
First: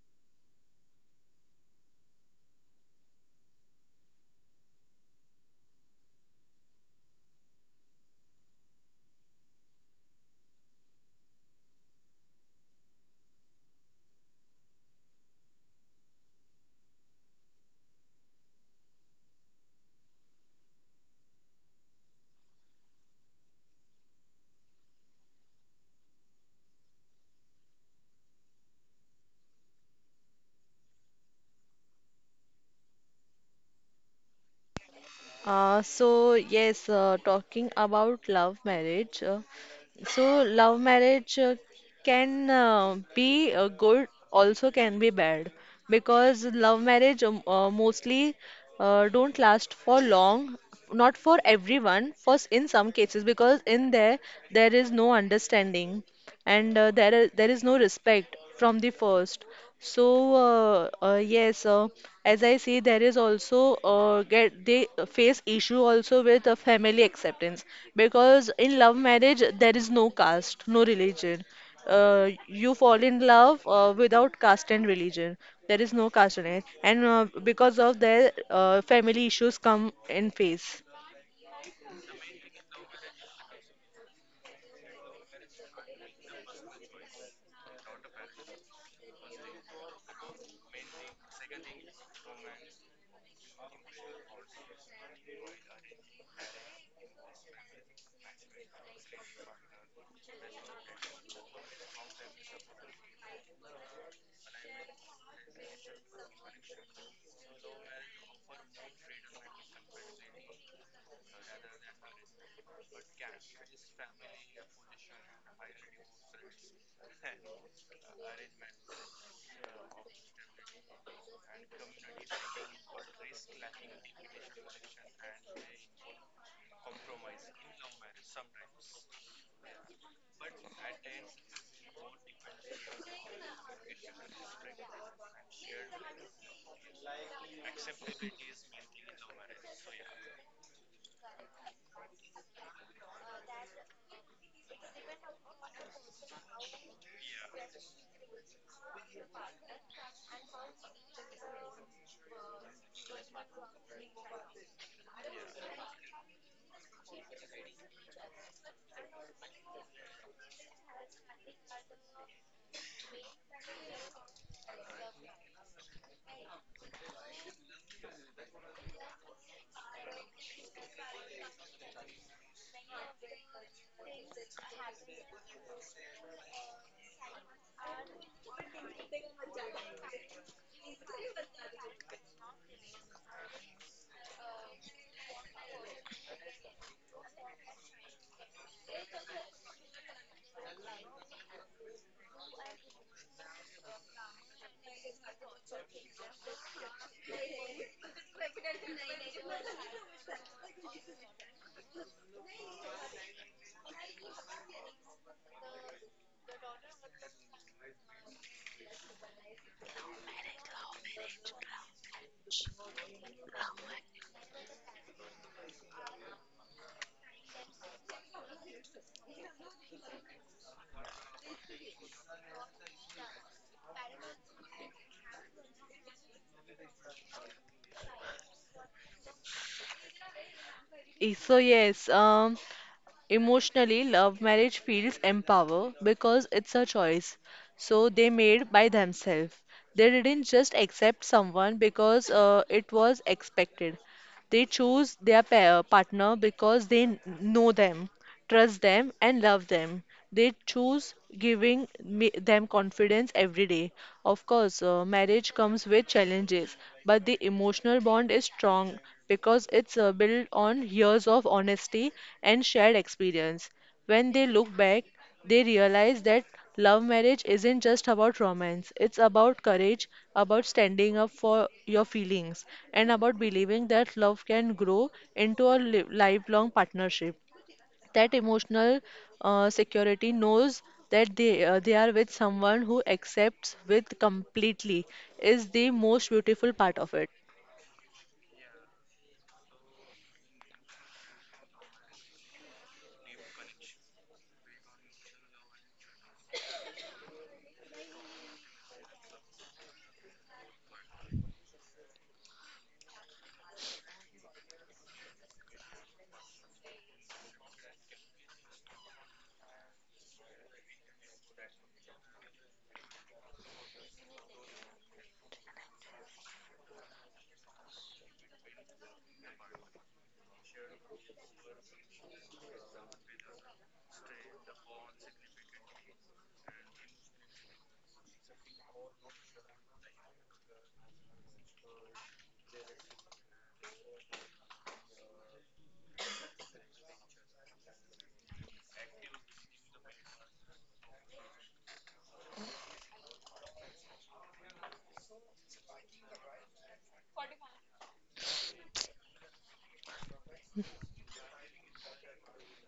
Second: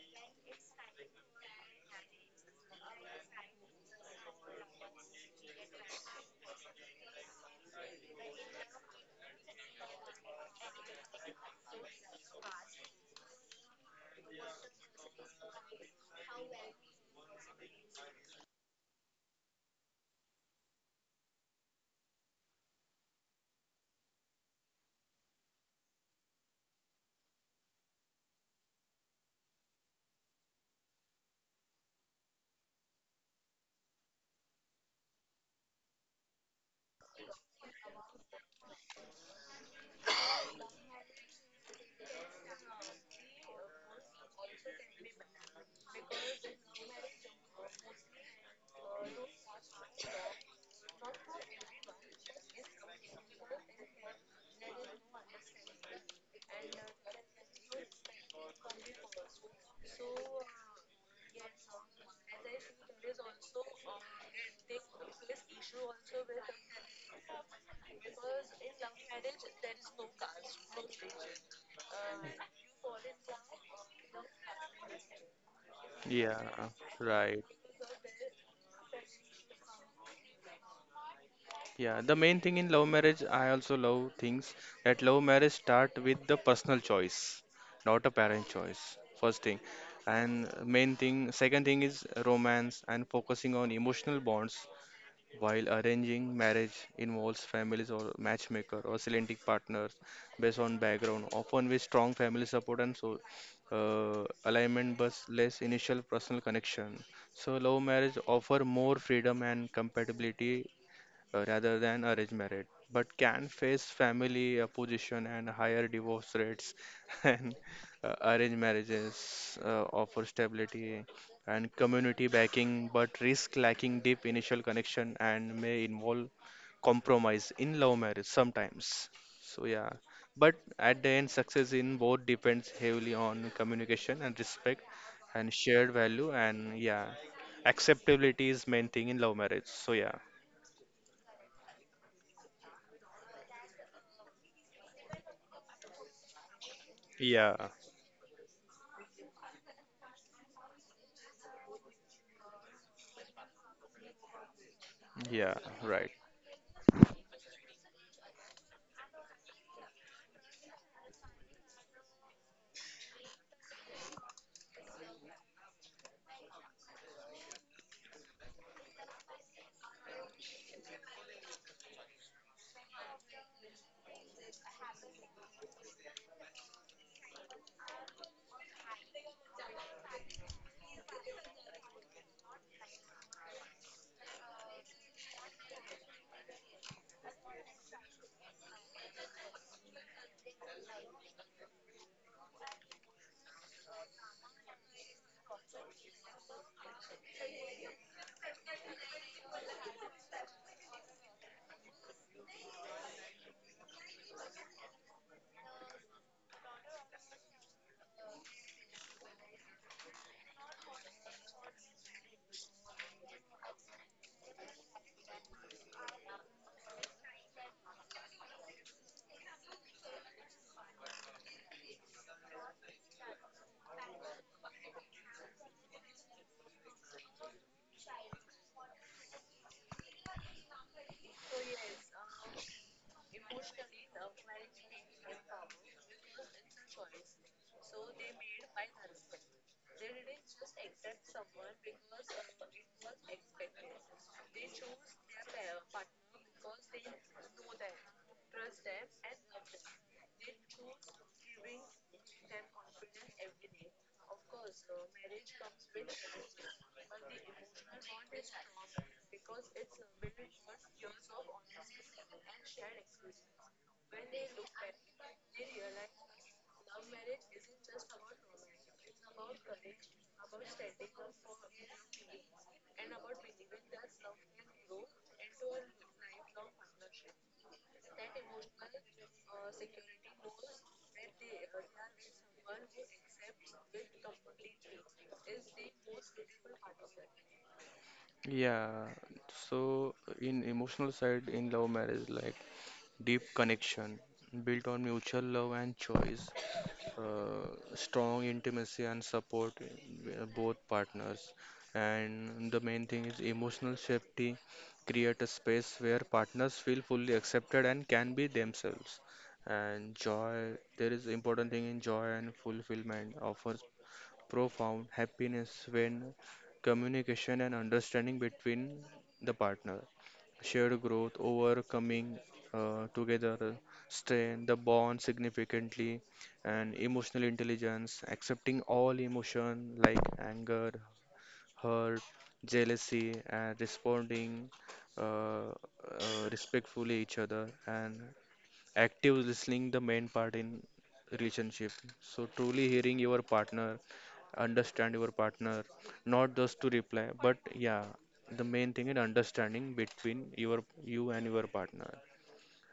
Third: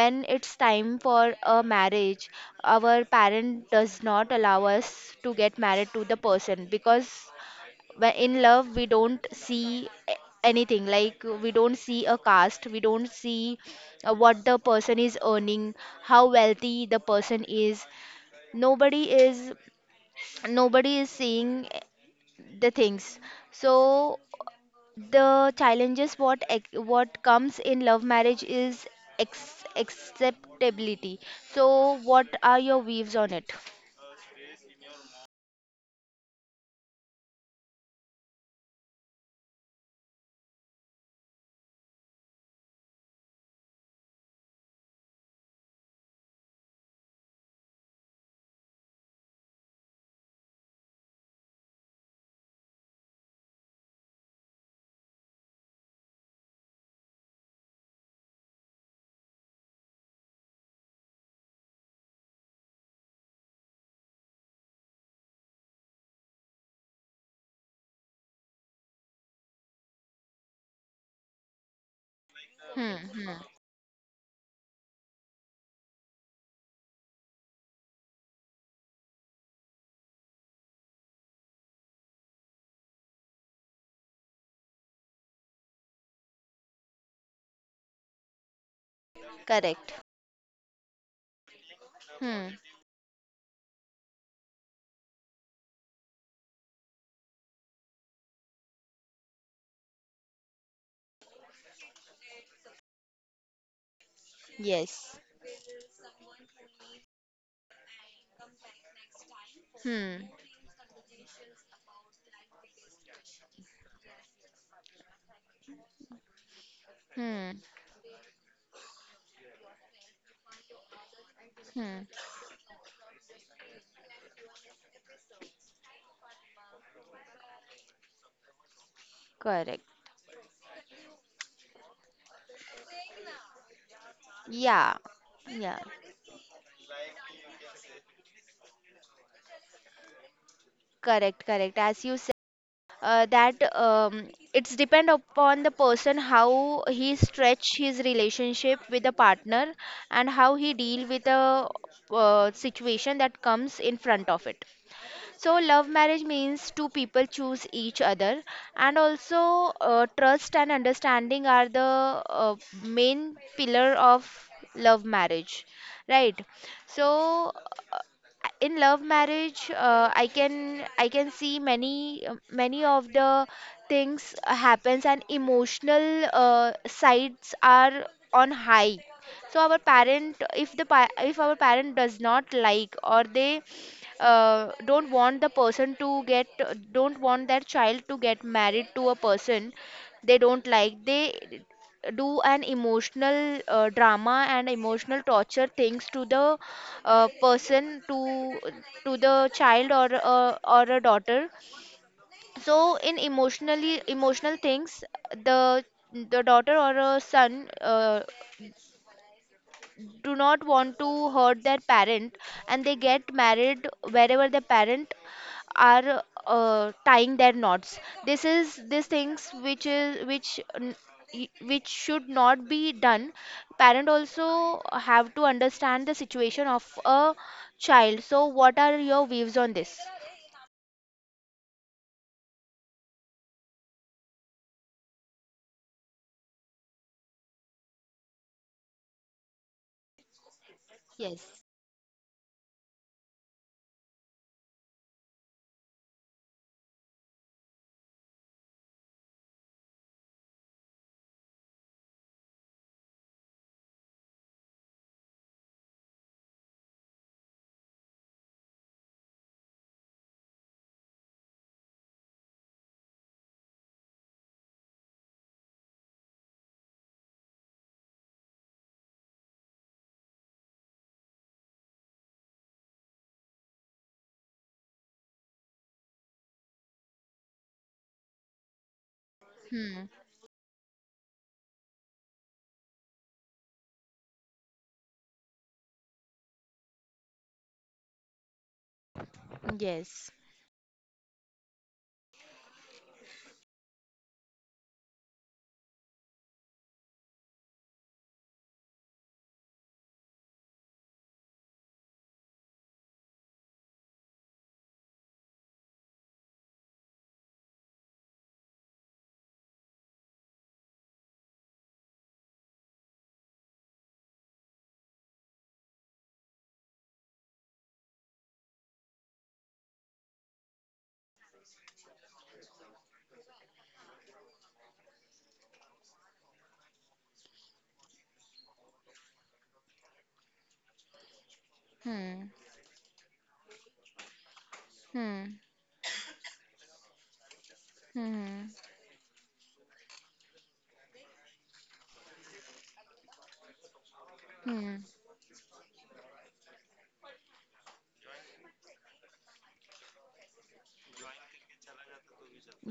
when it's time for a marriage, our parent does not allow us to get married to the person because, but in love we don't see a- anything, like we don't see a caste, we don't see uh, what the person is earning, how wealthy the person is. Nobody is nobody is seeing the things. So the challenges what ex- what comes in love marriage is, ex- acceptability. So what are your views on it? Uh, so yes, uh, talking about love marriage. Uh, so love marriage uh, can uh, be uh, good, also can be bad, because love marriage um, uh, mostly uh, don't last for long. Not for everyone. For s- in some cases, because in there there is no understanding and uh, there are- there is no respect from the first, so uh, uh, yes, uh, as I see there is also uh, get they face issue also with uh, family acceptance because in love marriage there is no caste, no religion. Uh, you Hmm, fall in hmm. love uh, without caste and religion. There is no yeah, caste in it, and uh, Right. because of their uh, family issues come in face. Yeah, the main thing in love marriage, I also love things that love marriage start with the personal choice, not a parent choice. First thing, Correct. and main thing, second thing is Hmm, romance and focusing on emotional bonds. While arranging marriage involves families or matchmaker or selecting partners based on background, often with strong family support and so uh, alignment, but yes. less initial personal connection. So love marriage offer more freedom and Hmm, compatibility uh, rather than arranged marriage, but can face family opposition and higher divorce rates. And hmm, uh, arranged marriages uh, offer stability and hmm. community backing, but risk lacking deep initial connection and may involve compromise in love marriage sometimes. Correct. So, yeah. But at the end, success in both depends heavily on communication and Yeah. respect and Yeah. shared value and yeah acceptability is main thing in love marriage, so yeah, Correct. Correct. As you said, uh, that um, it's depend upon the person, how he yeah. stretch his relationship with the partner, and how he deal with the uh, situation that comes in front of it. Yeah, So, love right. marriage means two people choose each other, and also uh, trust and understanding are the uh, main pillar of love marriage, right? So, uh, in love marriage, uh, I can I can see many many of the things happens, and emotional uh, sides are on high. So our parent, if the pa- if our parent does not like, or they uh, don't want the person to get don't want that child to get married to a person they don't like, they do an emotional uh, drama and emotional torture things to the uh, person to to the child, or uh, or a daughter. So in emotionally emotional things, the the daughter or a son uh, do not want to hurt their parent, and they get married wherever the parent are uh, tying their knots. This is, these things which is, which n- y- which should not be done. Parent also have to understand the situation of a child. So what are your views on this? Eh, So yes, um, emotionally, love marriage feels empower because it's a choice. So they made by themselves. They didn't just accept Yes. someone because uh, it was expected. They choose their pa partner because they kn- know them, trust them, and love them. They choose giving me them confidence every day. Of course, uh, marriage comes with challenges, but the emotional bond is strong because it's uh, built on years of honesty and shared experience. When they look back, they realize that love marriage isn't just about romance, it's about courage, about standing up for your feelings, and about believing that love can grow into a li- lifelong partnership. That emotional uh, Hmm, security knows that they, uh, they are with someone who accepts with completely is the most beautiful part of it. Yeah. So yes. in emotional side in love marriage, like deep connection built on mutual love and choice, uh, strong intimacy and support in uh, both partners. And the main thing is emotional safety, create a space where partners feel fully accepted and can be themselves. And joy, there is important thing in joy and fulfillment offers profound happiness when communication and understanding between the partner, shared growth, overcoming uh, together strain, the bond significantly, and emotional intelligence, accepting all emotion like anger, hurt, Hmm, jealousy, and responding hmm, uh, uh, respectfully each other, and hmm, active listening the main part in relationship, so truly hearing your partner, hmm. understand your partner, not just to reply but yeah the main thing is understanding between your you and your partner.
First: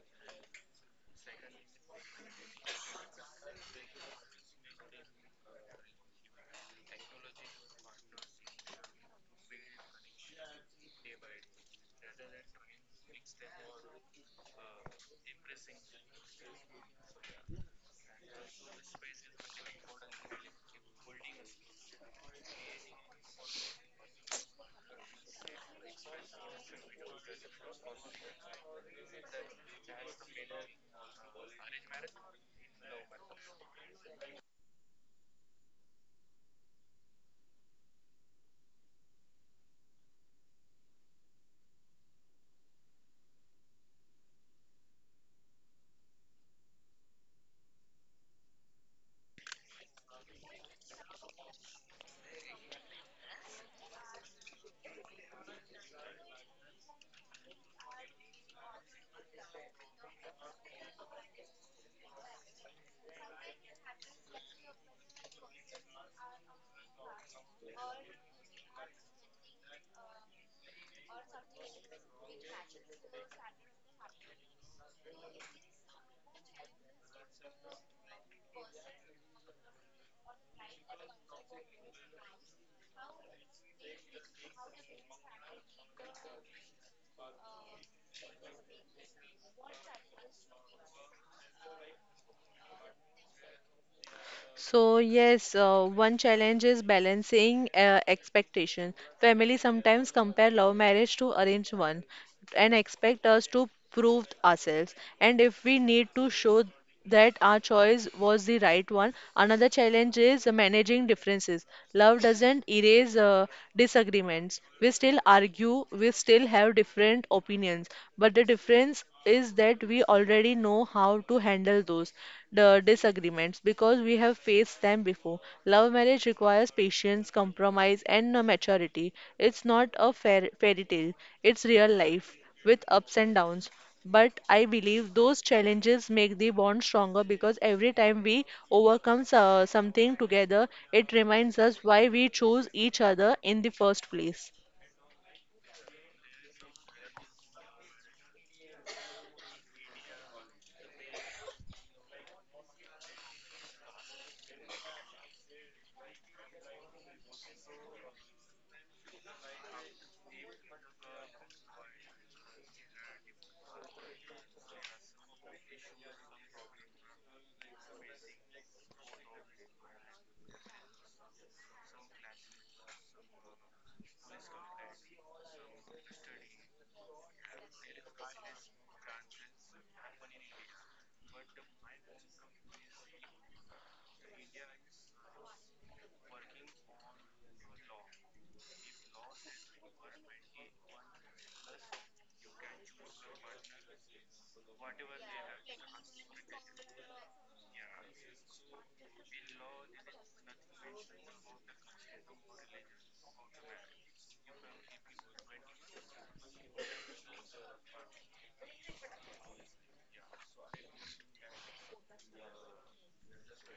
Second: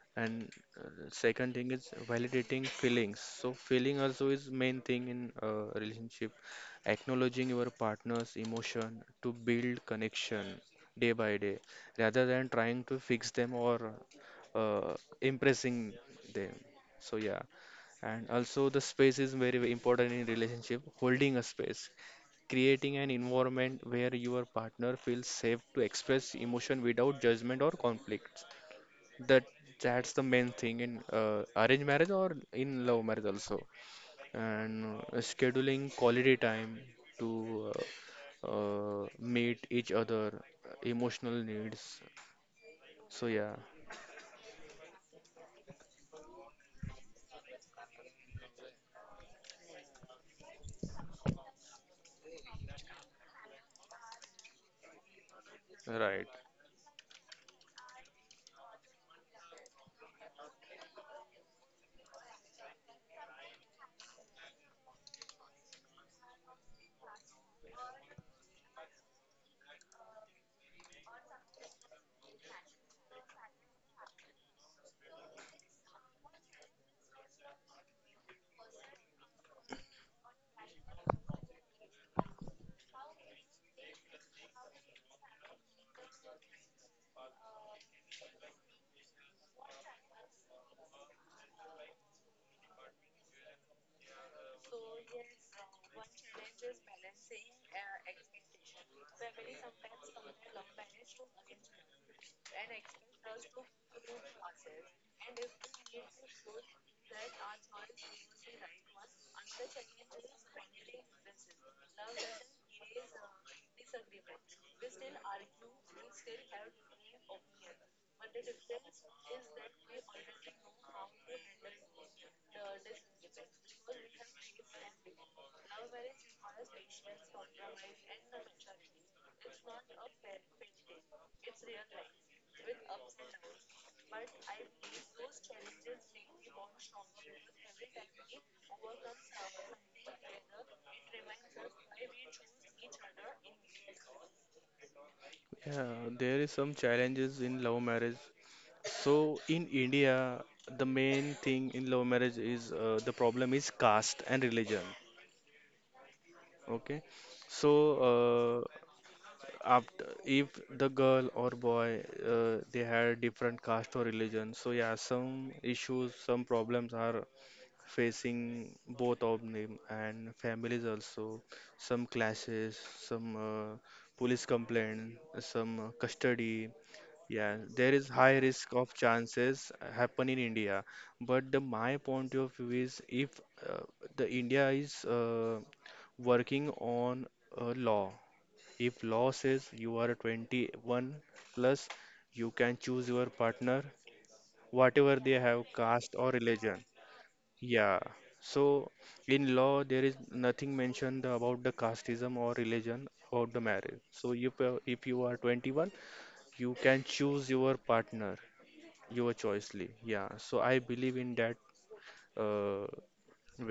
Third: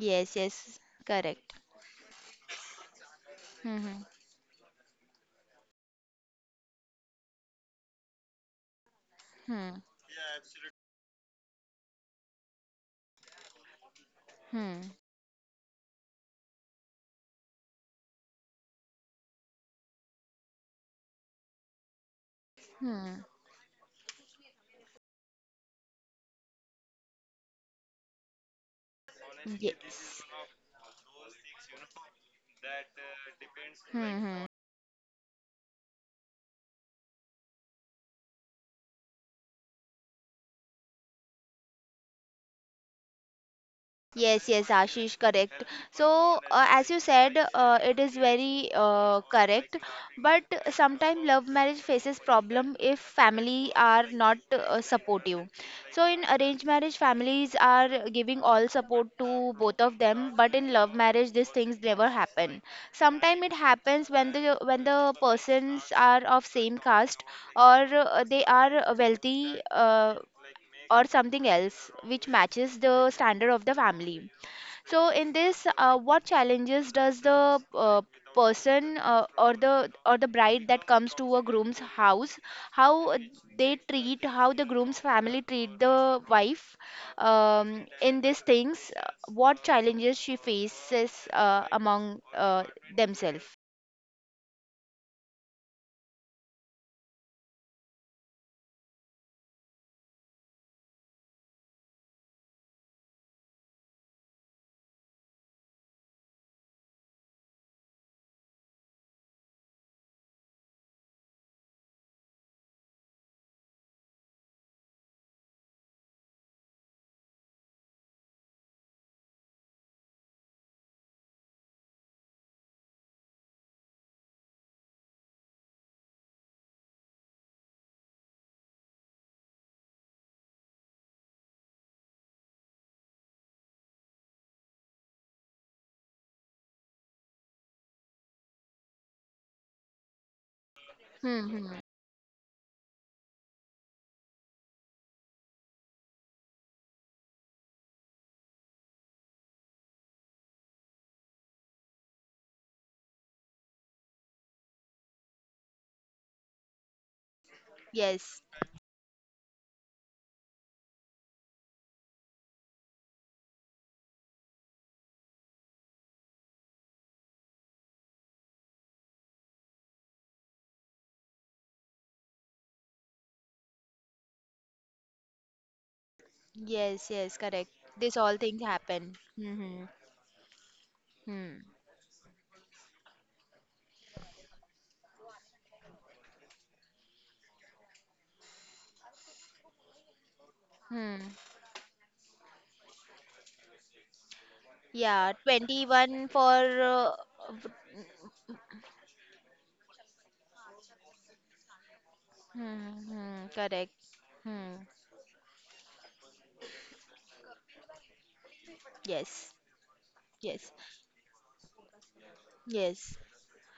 Yes, And yes, uh, correct. second thing is validating feelings, so feeling Hmm, also is main thing in uh, relationship, acknowledging your partner's emotion to hmm, build connection day by day rather than trying to fix them or hmm, uh, impressing them. So yeah, and also the space is very, very important in relationship, holding a space, creating an hmm, environment where your partner feels safe to express emotion without judgment or conflict. That that's yes. the main thing in uh, arranged marriage or in love marriage also. Hmm. Hmm. And uh, scheduling quality time to uh, uh, meet each other emotional needs. So yeah, Yes, yes, Ashish, correct. So, uh, as you said, uh, it is very uh, correct. But sometimes love marriage faces problem if family are not uh, supportive. So, in Right. arranged marriage, families are giving all support to both of them. But in love marriage, these things never happen. Sometimes it happens when the when the persons are of same caste, or uh, they are wealthy, uh, or something else which matches the standard of the family. So in this, uh, what challenges does the uh, person uh, or the or the bride that comes to a groom's house, how they treat, how the groom's family treat the wife, um, in these things, uh, what challenges she faces uh, among uh, themselves? So, yes, uh, one challenge is balancing uh, expectation. Family sometimes compare love marriage to arranged one and expect us to prove ourselves. And if we need to show that our choice was the right one, another challenge is managing differences. Love doesn't erase uh, disagreements. We still argue, we still have different opinions, but the difference is that we already know how to handle those the disagreements because we have faced them before. Love marriage requires patience, compromise, and uh, maturity. It's not a fair fairy tale, it's real life with ups and downs. But I believe those challenges make the bond stronger because every time we overcome so- something together, it reminds Mm-hmm. us why we chose each other in the first place. Yeah, there is some challenges in love marriage. So in India, the main thing in love marriage is uh, the problem is caste and religion. Okay, Yes. so after if the girl or boy uh, they had different caste or religion, so yeah some issues some problems are facing both of them and families also, some clashes, some uh, police complaint, some uh, custody, Yes, yes, yeah, correct. there is This all high things risk of happen. chances Mm-hmm. happen in India. But Hmm. the my point of view is if uh, the India is uh, working on a law, if law says you are twenty-one Hmm. Hmm. plus, you can choose your partner, whatever Yeah, they have, caste twenty-one or for religion. uh, Yeah. So in law, there is nothing mentioned about the casteism or hmm, religion hmm, about the correct. marriage. So if Hmm, uh, if you are twenty-one, you can choose your partner, your yes, choicely. Yeah. So yes, I believe in that uh, yes.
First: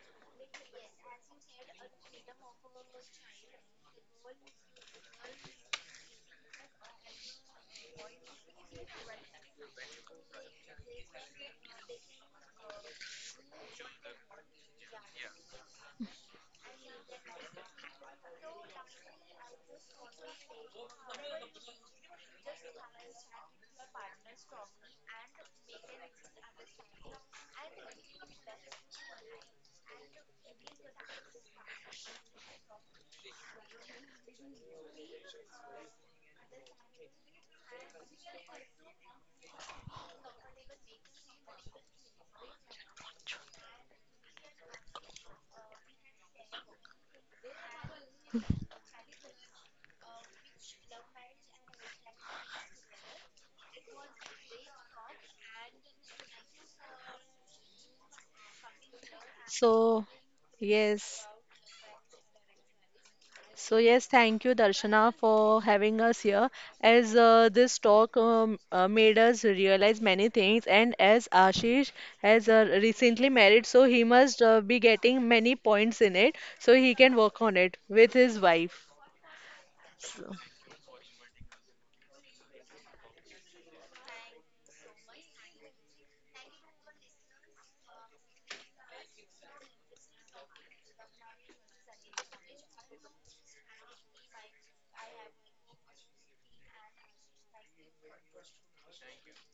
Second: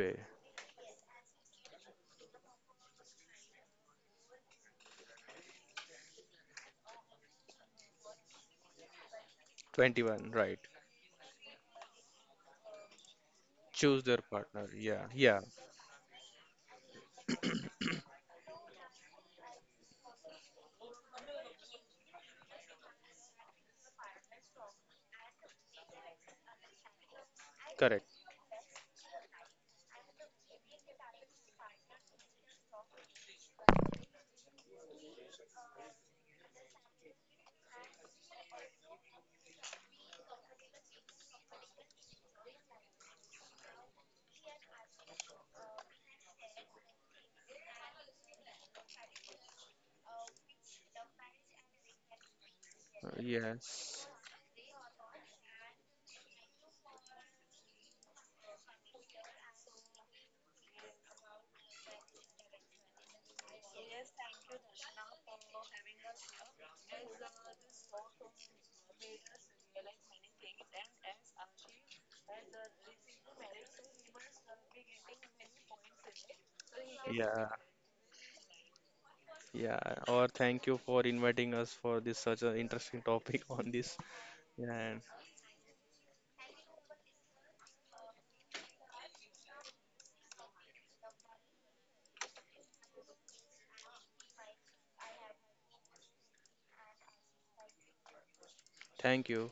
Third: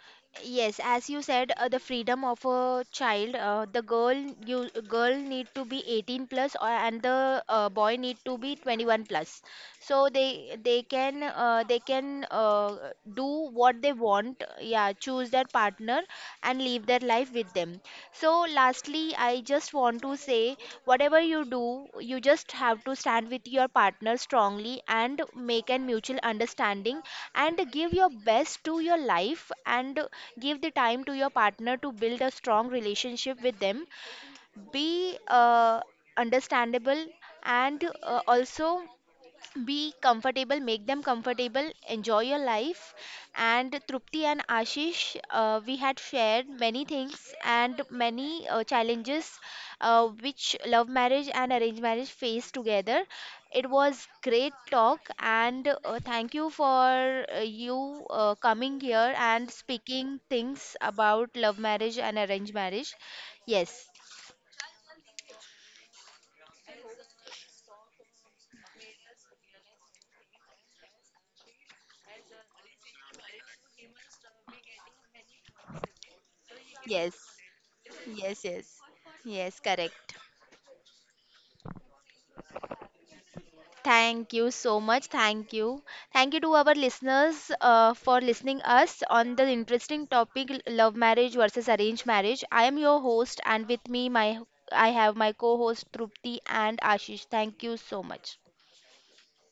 way. Yes, as you said, uh, the freedom of a child, uh, the girl you girl need to be eighteen plus, or, and the uh, boy need to be twenty-one plus. So twenty-one, they right. they can uh, they can uh, do what they Choose their want, partner. yeah, Yeah, choose yeah, their partner and live their life with them. So lastly, I just want to say, whatever you do, you just have to stand with your partner strongly, and make a mutual understanding, and give your correct. best to your life, and give the time to your partner to build a strong relationship with them, be uh, understandable, and uh, also be comfortable, make them comfortable, enjoy your life. And Trupti and Ashish, uh, we had shared many things and many uh, challenges uh, which love marriage and arranged marriage face together. Uh, It Yes. was great talk, and uh, thank you for uh, you uh, coming here and So, speaking things yes. about love marriage and arranged marriage. So Yes, yes, thank you, Darshana, for having us here. As uh, this talk um, uh, made us realize many things, and as Ashish has uh, recently married, so he must uh, be getting many points in it, so he can yes, work Yeah. on it with his yes, yes, wife. yes, Yeah, correct. or So, thank you for inviting us for this such an interesting topic on this. Thank you so And much. Thank you. Thank you to our listeners uh, for listening us on the interesting topic, l- love marriage versus arranged marriage. I am your host, and with me my I have my co-host Trupti and Ashish. Thank you so much. thank you.